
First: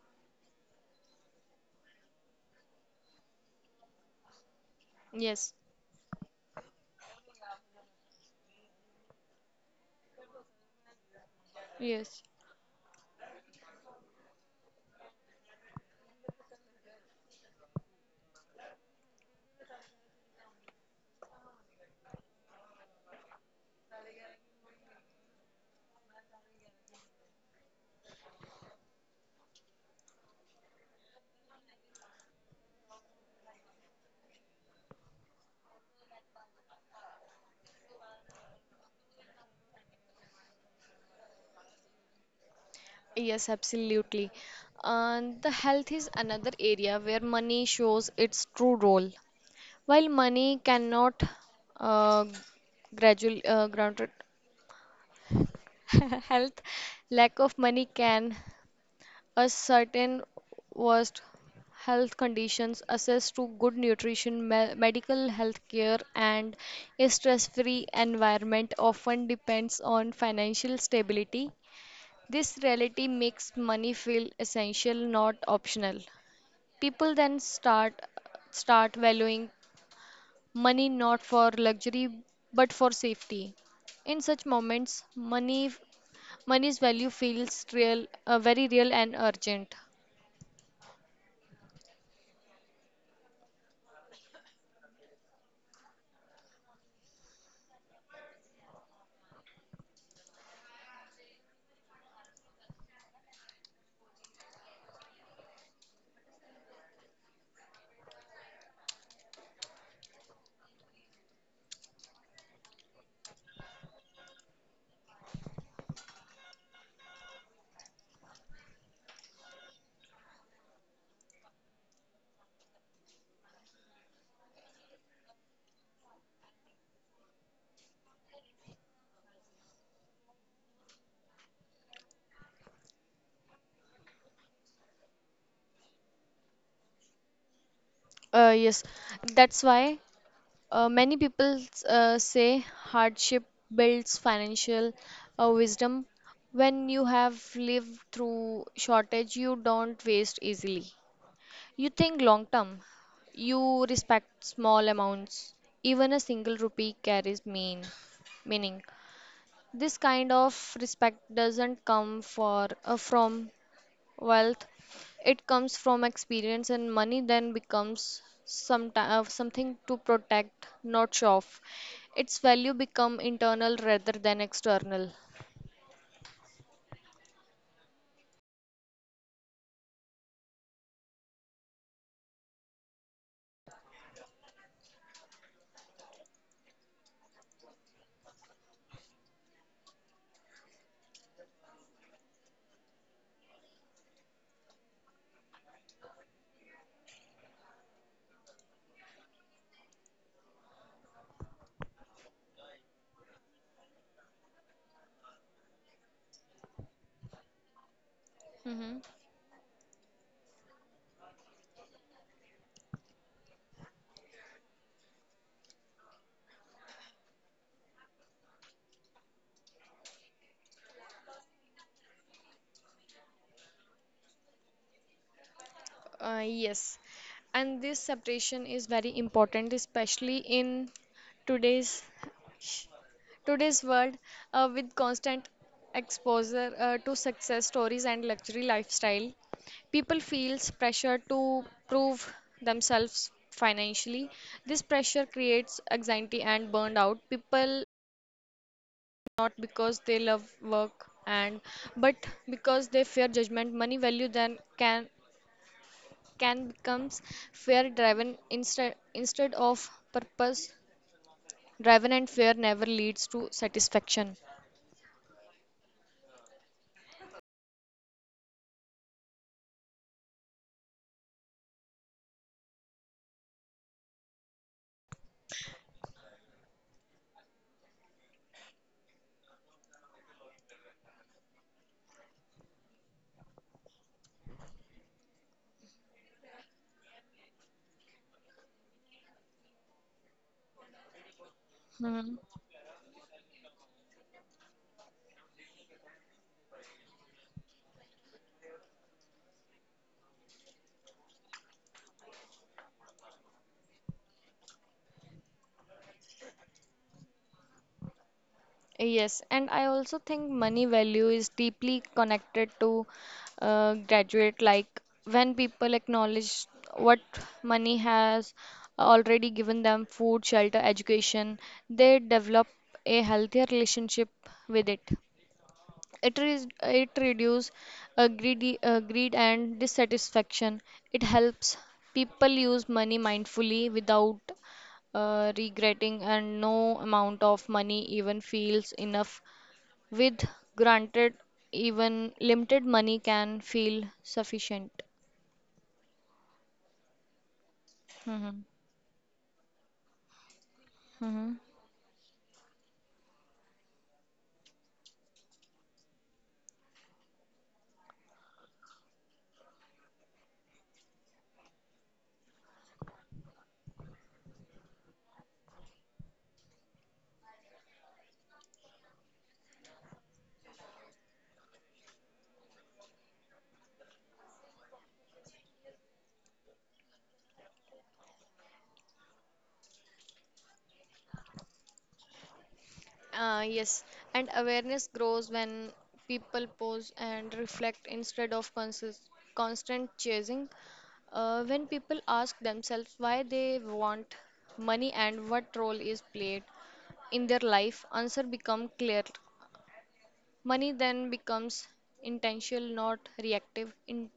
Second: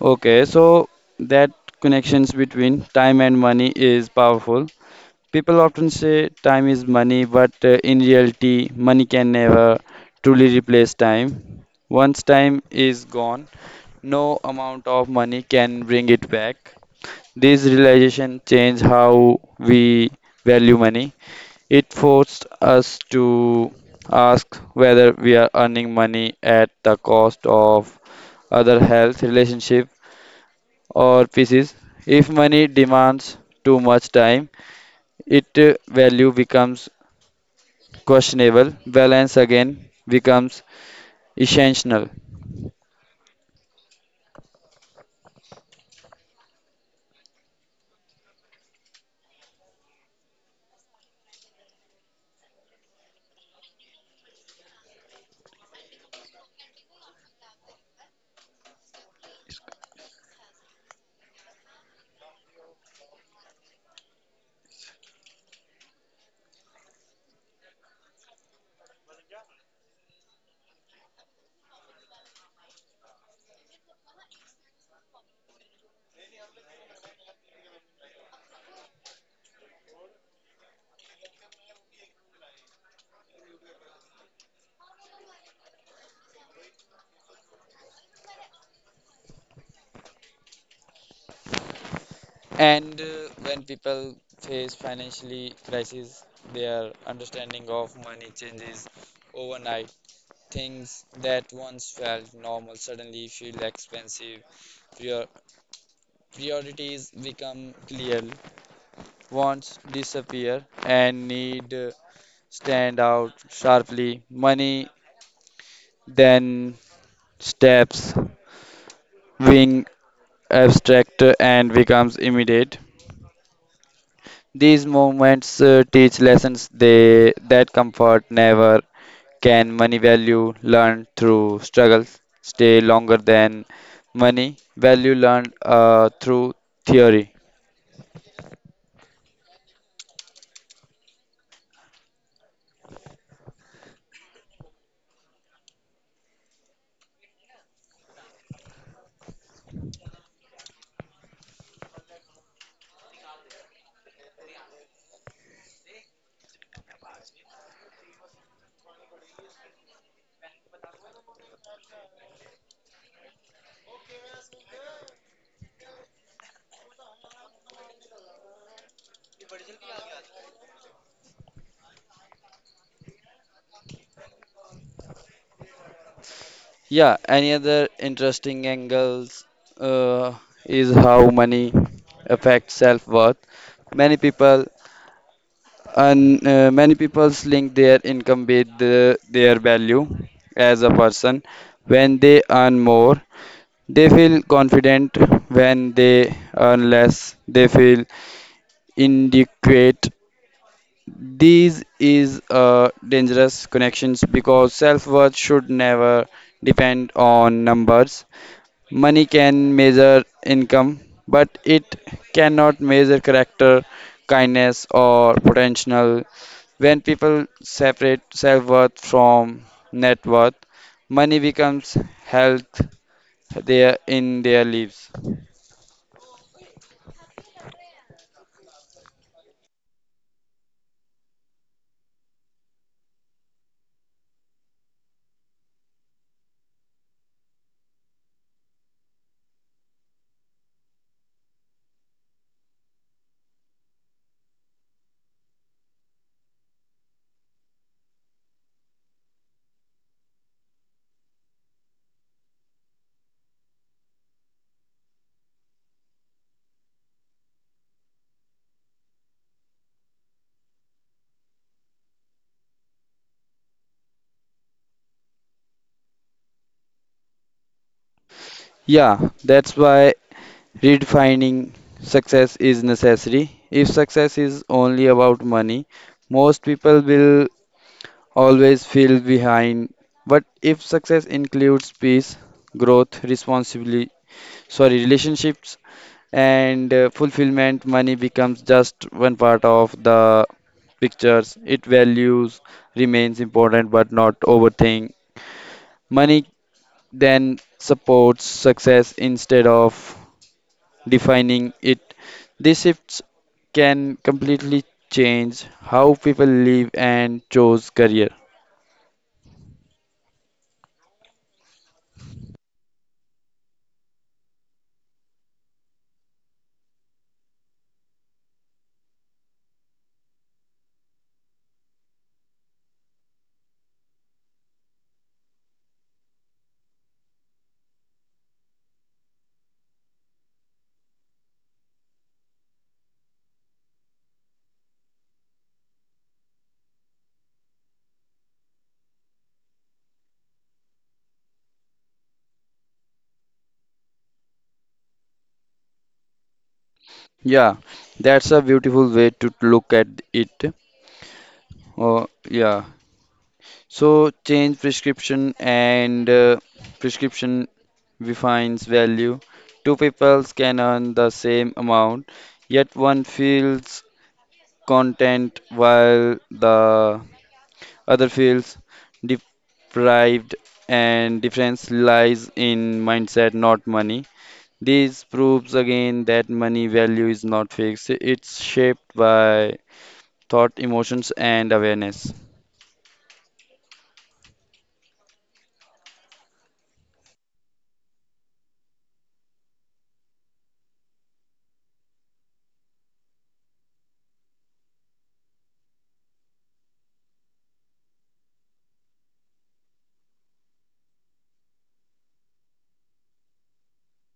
Speaker 1: Okay, so that connections between time and money is powerful.
Speaker 2: Yes,
Speaker 1: People often say time is money, but in reality, money can never truly replace time. Once
Speaker 2: yes.
Speaker 1: time is gone, no amount of money can bring it back. This realization changed how we value money. It forced us to ask whether we are earning money at the cost of other health, relationship, or pieces. If money demands too much time, its value becomes questionable. Balance again becomes essential.
Speaker 2: Yes, absolutely. And the health is another area where money shows its true role. While money cannot uh, gradual grounded health, lack of money can a certain worst health conditions, access to good nutrition, me medical health care, and a stress-free environment often depends on financial stability. This reality makes money feel essential, not optional. People then start valuing money not for luxury but for safety. In such moments, money's value feels real, very real and urgent.
Speaker 1: And when people face financially crisis, their understanding of money changes overnight. Things that once felt normal suddenly feel expensive. Prior- Priorities become clear, wants disappear, and need stand out sharply. Money then steps, being abstract and becomes immediate. These moments teach lessons that comfort never can. Money value learned through struggles stay longer than money value learned through theory.
Speaker 2: Yes, that's why many people say hardship builds financial wisdom. When you have lived through shortage, you don't waste easily. You think long term. You respect small amounts. Even a single rupee carries meaning. This kind of respect doesn't come for from wealth. It comes from experience, and money then becomes something to protect, not show off. Its value become internal rather than external.
Speaker 1: Yeah, any other interesting angles uh, is how money affects self-worth. Many people many people link their income with their value as a person. When they earn more, they feel confident. When they earn less, they feel inadequate. These is dangerous connections because self-worth should never depend on numbers.
Speaker 2: Hmm.
Speaker 1: Money can measure income, but it cannot measure character, kindness, or potential. When people separate self worth from net worth, money becomes health there in their lives.
Speaker 2: Yes, and this separation is very important, especially in today's today's world with constant exposure to success stories and luxury lifestyle. People feels pressure to prove themselves financially. This pressure creates anxiety and burned out. People not because they love work and but because they fear judgment money value then can become fear driven instead of purpose driven and fear never leads to satisfaction.
Speaker 1: Yeah, that's why redefining success is necessary. If success is only about money, most people will always feel behind. But if success includes peace, growth, responsibility, sorry, relationships, and fulfillment, money becomes just one part of the pictures. It
Speaker 2: Hmm.
Speaker 1: values remains important, but not overthink. Money then supports success instead of defining it. These shifts can completely change how people live and choose career.
Speaker 2: Yes, and I also think money value is deeply connected to graduate. Like when people acknowledge what money has already given them food, shelter, education, they develop a healthier relationship with it. It reduces greed and dissatisfaction. It helps people use money mindfully without regretting, and no amount of money even feels enough. With granted, even limited money can feel sufficient.
Speaker 1: Yeah, that's a
Speaker 2: Hmm.
Speaker 1: beautiful way to look at it.
Speaker 2: Hmm.
Speaker 1: Oh, yeah. So change prescription and prescription defines value. Two peoples can earn the same amount, yet one feels content while the other feels deprived, and difference lies in mindset, not money. This proves again that money value is not fixed. It's shaped by thought, emotions, and awareness.
Speaker 2: Yes, and awareness grows when people pause and reflect instead of consist constant chasing. When people ask themselves why they want money and what role is played in their life, answer become clear. Money then becomes intentional, not reactive. In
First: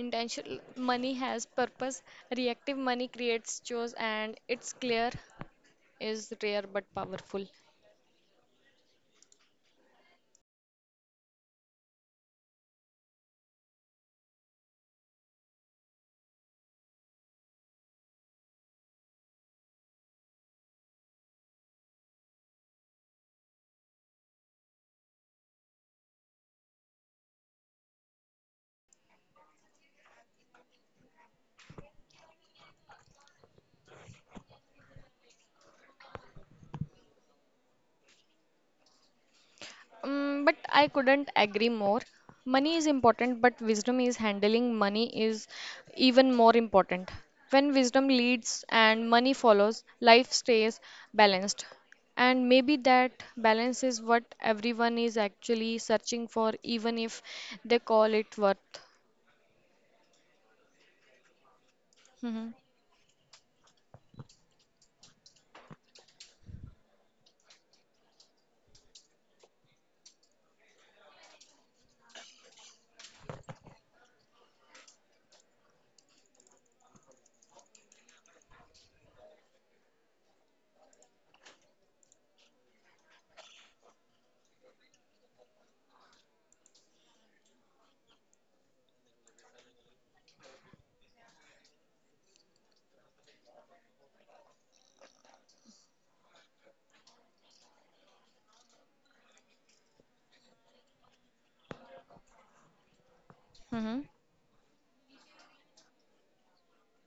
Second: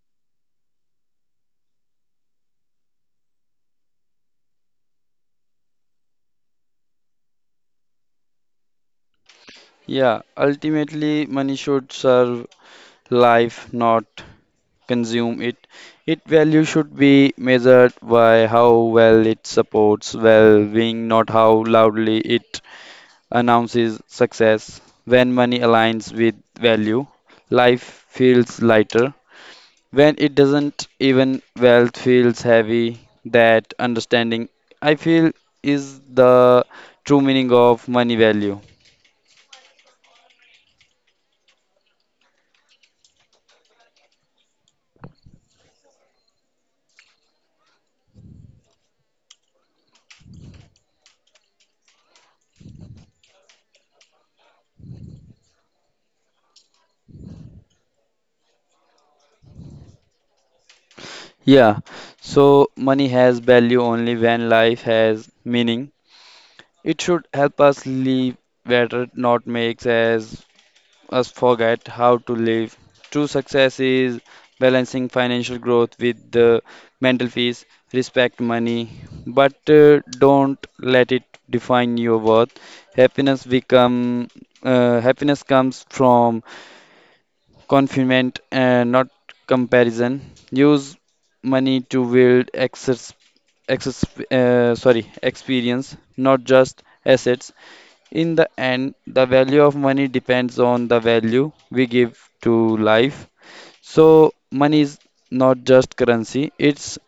Speaker 2: intentional money has purpose. Reactive money creates chores, and it's clear is rare but powerful.
Speaker 1: Yeah, ultimately, money should serve life, not consume it. Its value should be measured by how well it supports well being, not how loudly it announces success. When money aligns with value, life feels lighter. When it doesn't, even wealth feels heavy. That understanding, I feel, is the true meaning of money value.
Speaker 2: But I couldn't agree more. Money is important, but wisdom is handling money is even more important. When wisdom leads and money follows, life stays balanced. And maybe that balance is what everyone is actually searching for, even if they call it worth.
Speaker 1: Yeah,
Speaker 2: Mhm.
Speaker 1: so money has value only when life has meaning. It should help us live better, not makes us forget how to live. True success is balancing financial growth with the mental peace. Respect money, but don't let it define your worth. Happiness become happiness comes from confinement and not comparison. Use money to build access, experience, not just assets. In the end, the value of money depends on the value we give to life.
Speaker 2: Mhm.
Speaker 1: So money is not just currency; it's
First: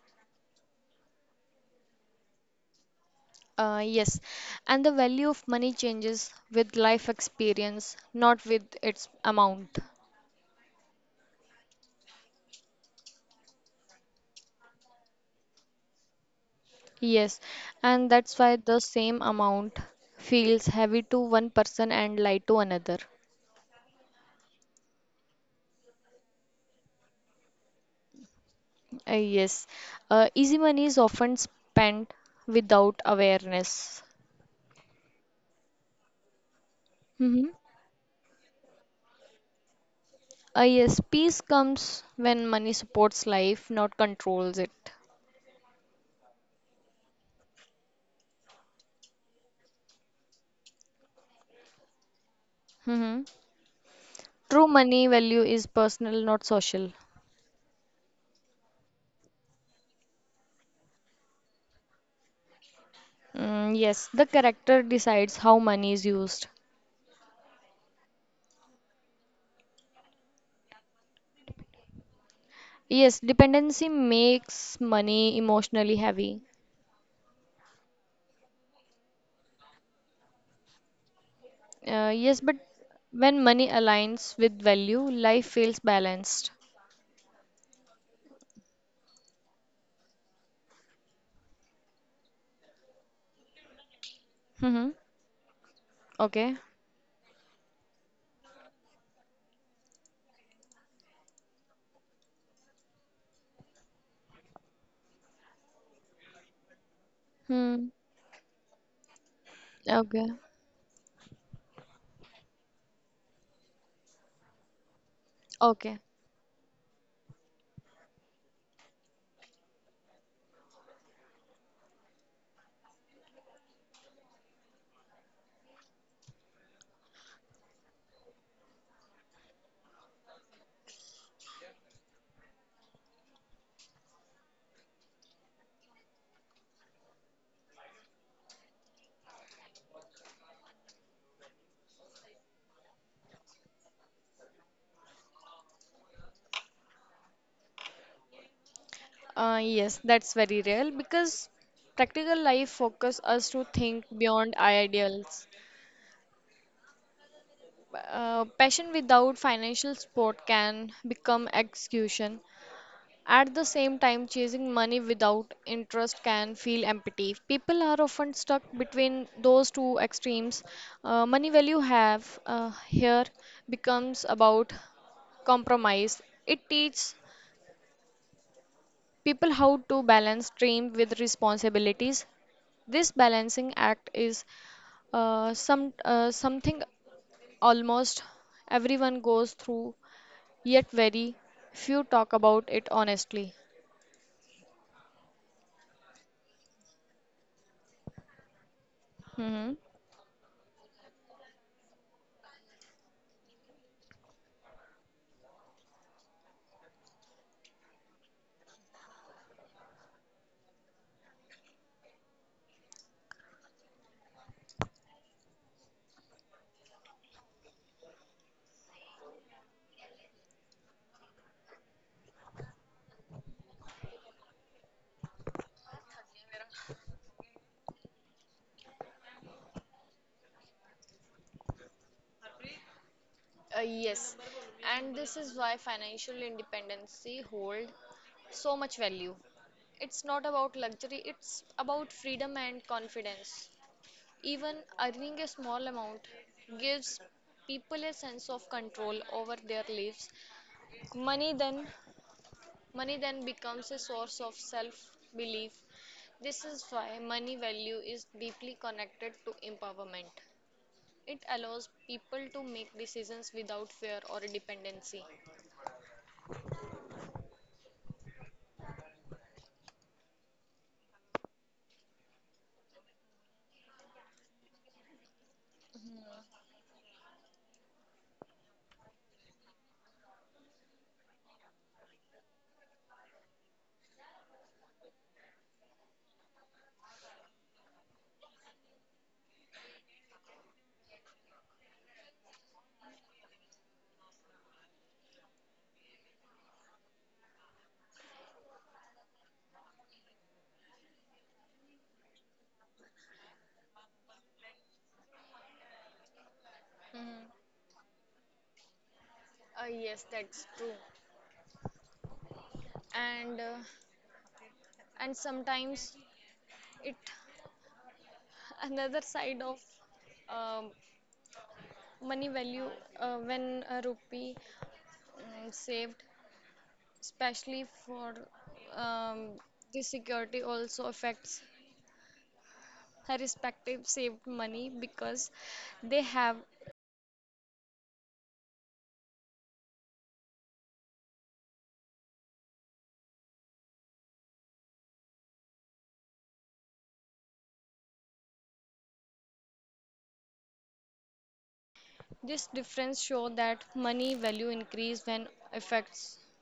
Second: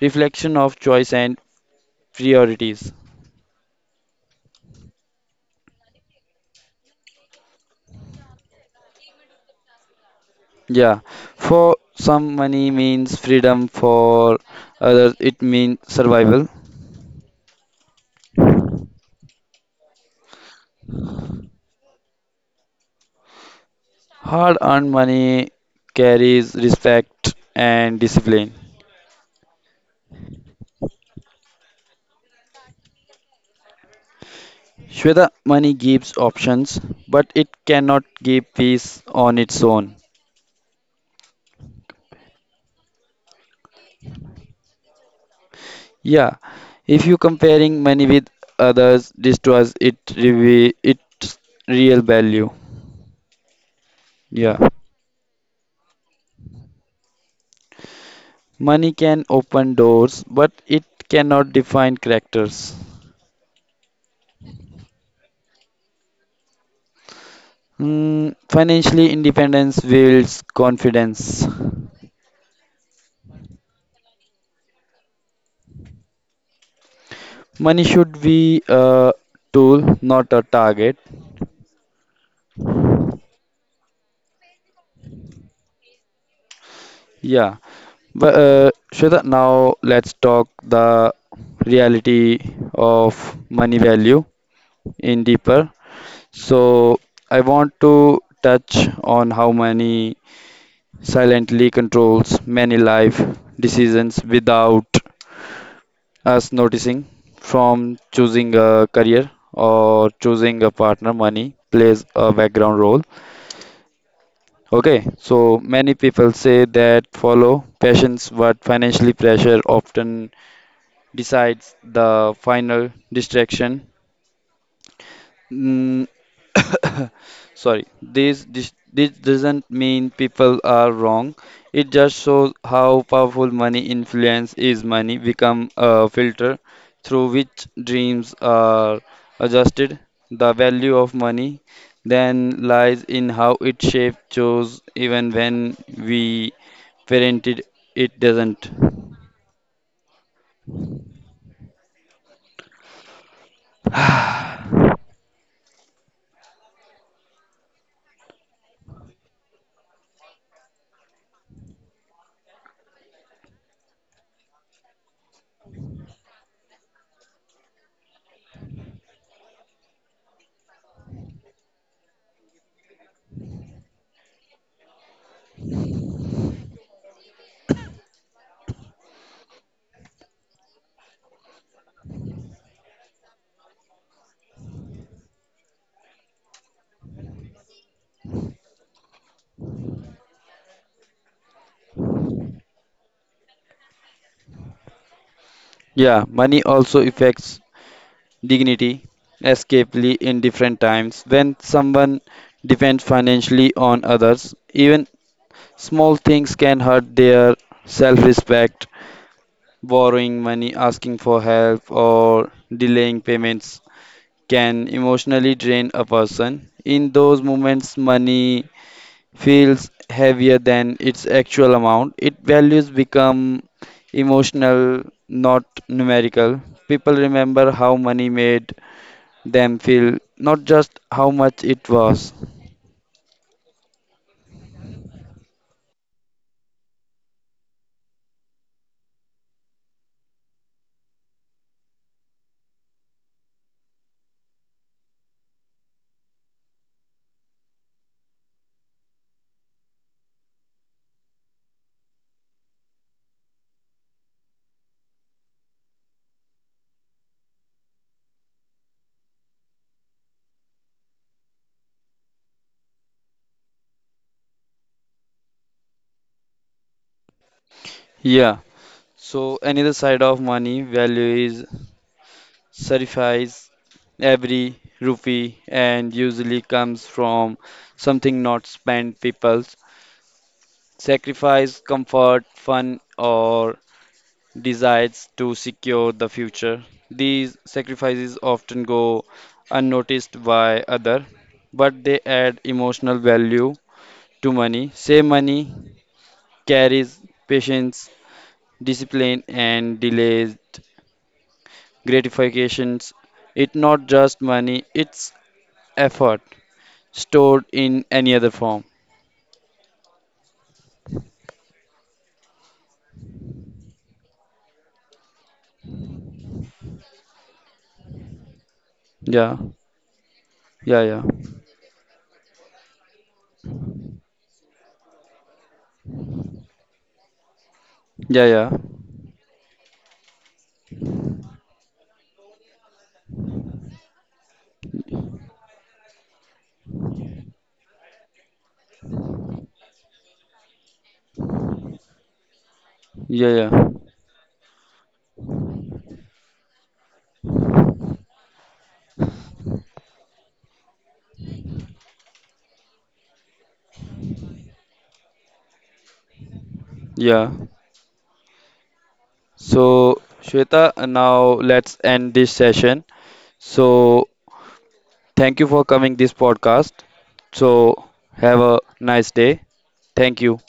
Speaker 1: reflection of choice and priorities.
Speaker 2: Yes, and the value of money changes with life experience, not with its amount.
Speaker 1: Yeah, for some money means freedom, for others it means survival.
Speaker 2: Yes, and that's why the same amount feels heavy to one person and light to another.
Speaker 1: Hard earned money carries respect and discipline.
Speaker 2: Yes, easy money is often spent without awareness.
Speaker 1: Shweta, money gives options, but it
Speaker 2: Mm-hmm.
Speaker 1: cannot give peace on its own.
Speaker 2: Yes, peace comes when money supports life, not controls it.
Speaker 1: Yeah, if you comparing money with others destroys it reveal its real value.
Speaker 2: Mm-hmm.
Speaker 1: Yeah,
Speaker 2: True money value is personal, not social.
Speaker 1: money can open doors, but it cannot define characters.
Speaker 2: Mm, yes, the character decides how money is used.
Speaker 1: Hmm, financially, independence builds confidence.
Speaker 2: Yes, dependency makes money emotionally heavy.
Speaker 1: Money should be a tool, not a target.
Speaker 2: Yes, but when money aligns with value, life feels balanced.
Speaker 1: Yeah, but Shweta, now let's talk the reality of money value
Speaker 2: Mm-hmm.
Speaker 1: in deeper.
Speaker 2: Okay.
Speaker 1: So I want to touch on how money silently controls many life decisions without us noticing.
Speaker 2: Hmm.
Speaker 1: From choosing a career or
Speaker 2: Okay.
Speaker 1: choosing a partner, money plays a background role. Okay, so many
Speaker 2: Okay.
Speaker 1: people say that follow passions, but financially pressure often decides the final distraction. Mm, sorry, this doesn't mean people are wrong. It just shows how powerful money influence is. Money become a filter through which dreams are adjusted. The value of money then lies in how it shapes chose even when we parented it doesn't.
Speaker 2: Yes, that's very real because practical life focus us to think beyond ideals. Passion without financial support can become execution. At the same time, chasing money without interest can feel empty. People are often stuck between those two extremes. Money value have here becomes about compromise. It teaches people how to balance dream with responsibilities. This balancing act is something almost everyone goes through, yet very few talk about it honestly.
Speaker 1: Yeah, money also affects dignity
Speaker 2: Hmm.
Speaker 1: escapely in different times. When someone depends financially on others, even small things can hurt their self-respect. Borrowing money, asking for help, or delaying payments can emotionally drain a person. In those moments money feels heavier than its actual amount. Its values become emotional, not numerical. People remember how money made them feel, not just how much it was.
Speaker 2: Yes, and this is why financial independency hold so much value. It's not about luxury, it's about freedom and confidence. Even earning a small amount gives people a sense of control over their lives. Money then money then becomes a source of self-belief. This is why money value is deeply connected to empowerment. It allows people to make decisions without fear or dependency.
Speaker 1: Yeah. So another side of money value is sacrifice. Every rupee and usually comes from something not spent. People's sacrifice comfort, fun or desires to secure the future. These sacrifices often go unnoticed by other, but they add emotional value to money. Say money carries patience, discipline, and delayed gratifications. It's not just money, it's effort
Speaker 2: Mm,
Speaker 1: stored in any other form.
Speaker 2: yes, that's true. And uh, and sometimes it another side
Speaker 1: Yeah,
Speaker 2: of um
Speaker 1: yeah, yeah,
Speaker 2: money value when a rupee saved, especially for
Speaker 1: yeah, yeah,
Speaker 2: um, the security also affects her respective saved money because they have
Speaker 1: yeah, yeah,
Speaker 2: this difference show that money value increase when affects
Speaker 1: yeah. So, Shweta, now let's end this session. So, thank you for coming this podcast. So, have a nice day. Thank you.